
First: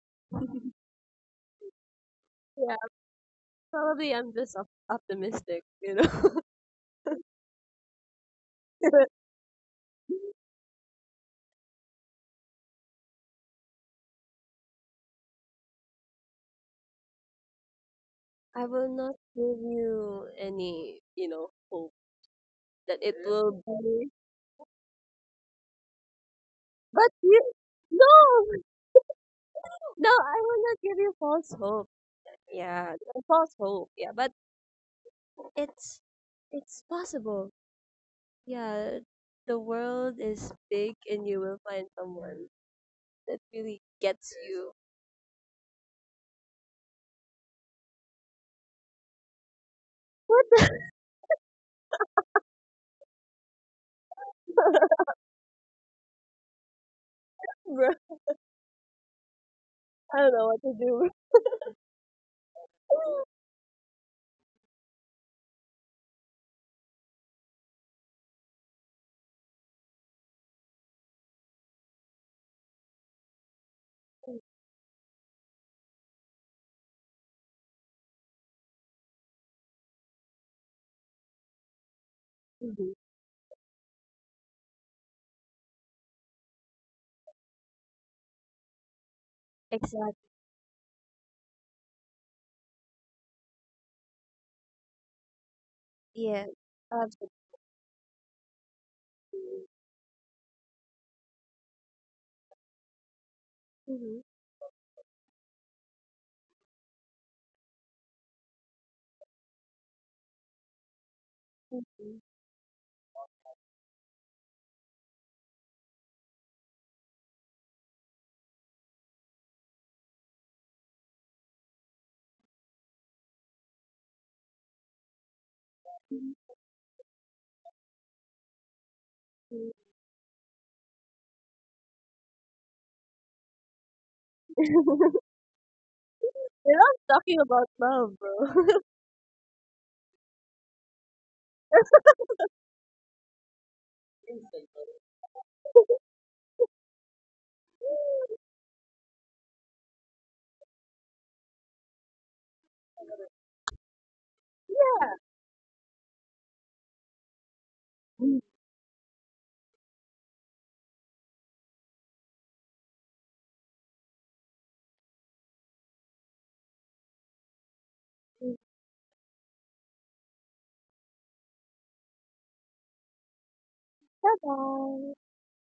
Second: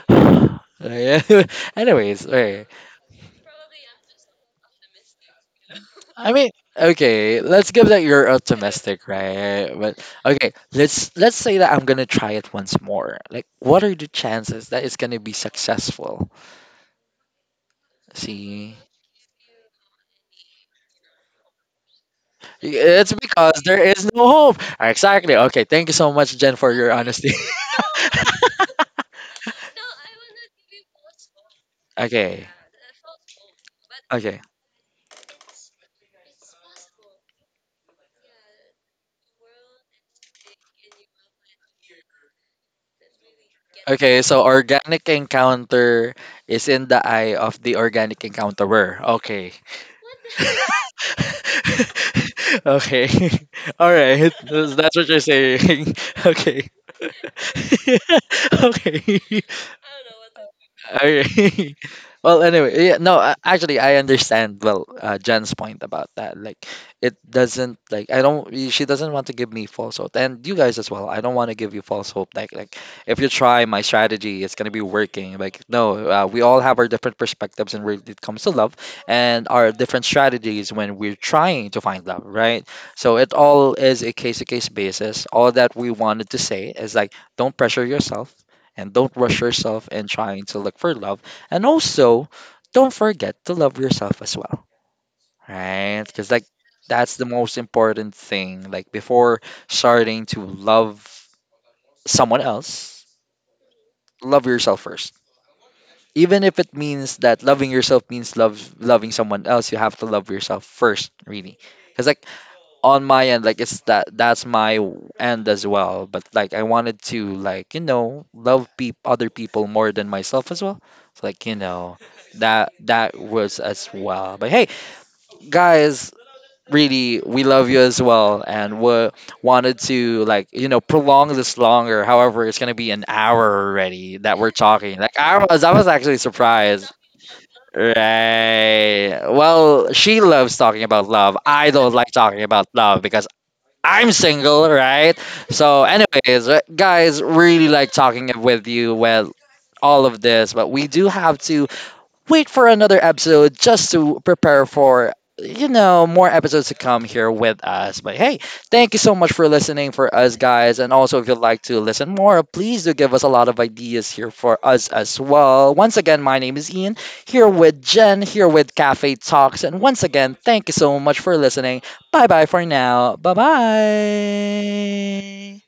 yeah. Anyways, okay.
Yeah, probably I'm just op- optimistic, you
I
know.
mean, okay, let's give that you're optimistic, right? But okay, let's let's say that I'm gonna try it once more. Like, what are the chances that it's gonna be successful?
I
See,
will not give you any, you know, hope that
it's
it
because
will
there is
be.
no hope. Exactly. Okay, thank you so much, Jen, for your
But
honesty.
you, no, no, I will not give you false hope.
Okay.
Yeah, false hope. Yeah, but
Okay.
it's it's possible. Yeah, the world is big and you will find someone that really
Okay,
gets
so
you.
organic encounter is in the eye of the organic encounterer. Okay.
What the
Okay. All right. That's that's what you're saying. Okay.
bro?
Okay.
I don't know what to do.
Okay. Well, anyway, yeah, no, uh, actually, I understand. Well, uh, Jen's point about that, like, it doesn't like I don't. y- She doesn't want to give me false hope, and you guys as well. I don't want to give you false hope. Like, like if you try my strategy, it's gonna be working. Like, no, uh, we all have our different perspectives, and when it comes to love, and our different strategies when we're trying to find love, right?
Mhm.
So it all is a case to case basis. All that we wanted to say is like, don't pressure yourself and don't rush yourself in
Exactly.
trying to look for love. And also, don't forget to love yourself as well, right? Because like
Yeah.
that's the
Absolutely.
most important thing. Like before starting to love someone else,
Mm-hmm.
love yourself first. Even if it means that loving yourself means love loving someone else, you have to love yourself first, really. Because like
Mm-hmm.
on my end like it's that that's my w- end as well, but like I wanted to like you know love peop other people more than myself as well, so, like you know that that was as well, but hey guys, really, we love you as well, and we wanted
Mm-hmm.
to like you know prolong this longer, however it's gonna be an hour already that we're talking. Like i was I was actually
We're
surprised.
not talking about love, bro.
Right. Well, she loves talking about love. I don't like talking about love because I'm single, right? So, anyways, right, guys, really like talking with you with all of this, but we do have to wait for another episode just to prepare for
Yeah.
you know more episodes to come here with us. But hey, thank you so much for listening for us, guys. And also, if you'd like to listen more, please do give us a lot of ideas here for us as well. Once again, my name is Ian, here with Jen, here with Cafe Talks, and once again, thank you so much for listening. Bye bye for now, bye
Bye bye.
bye.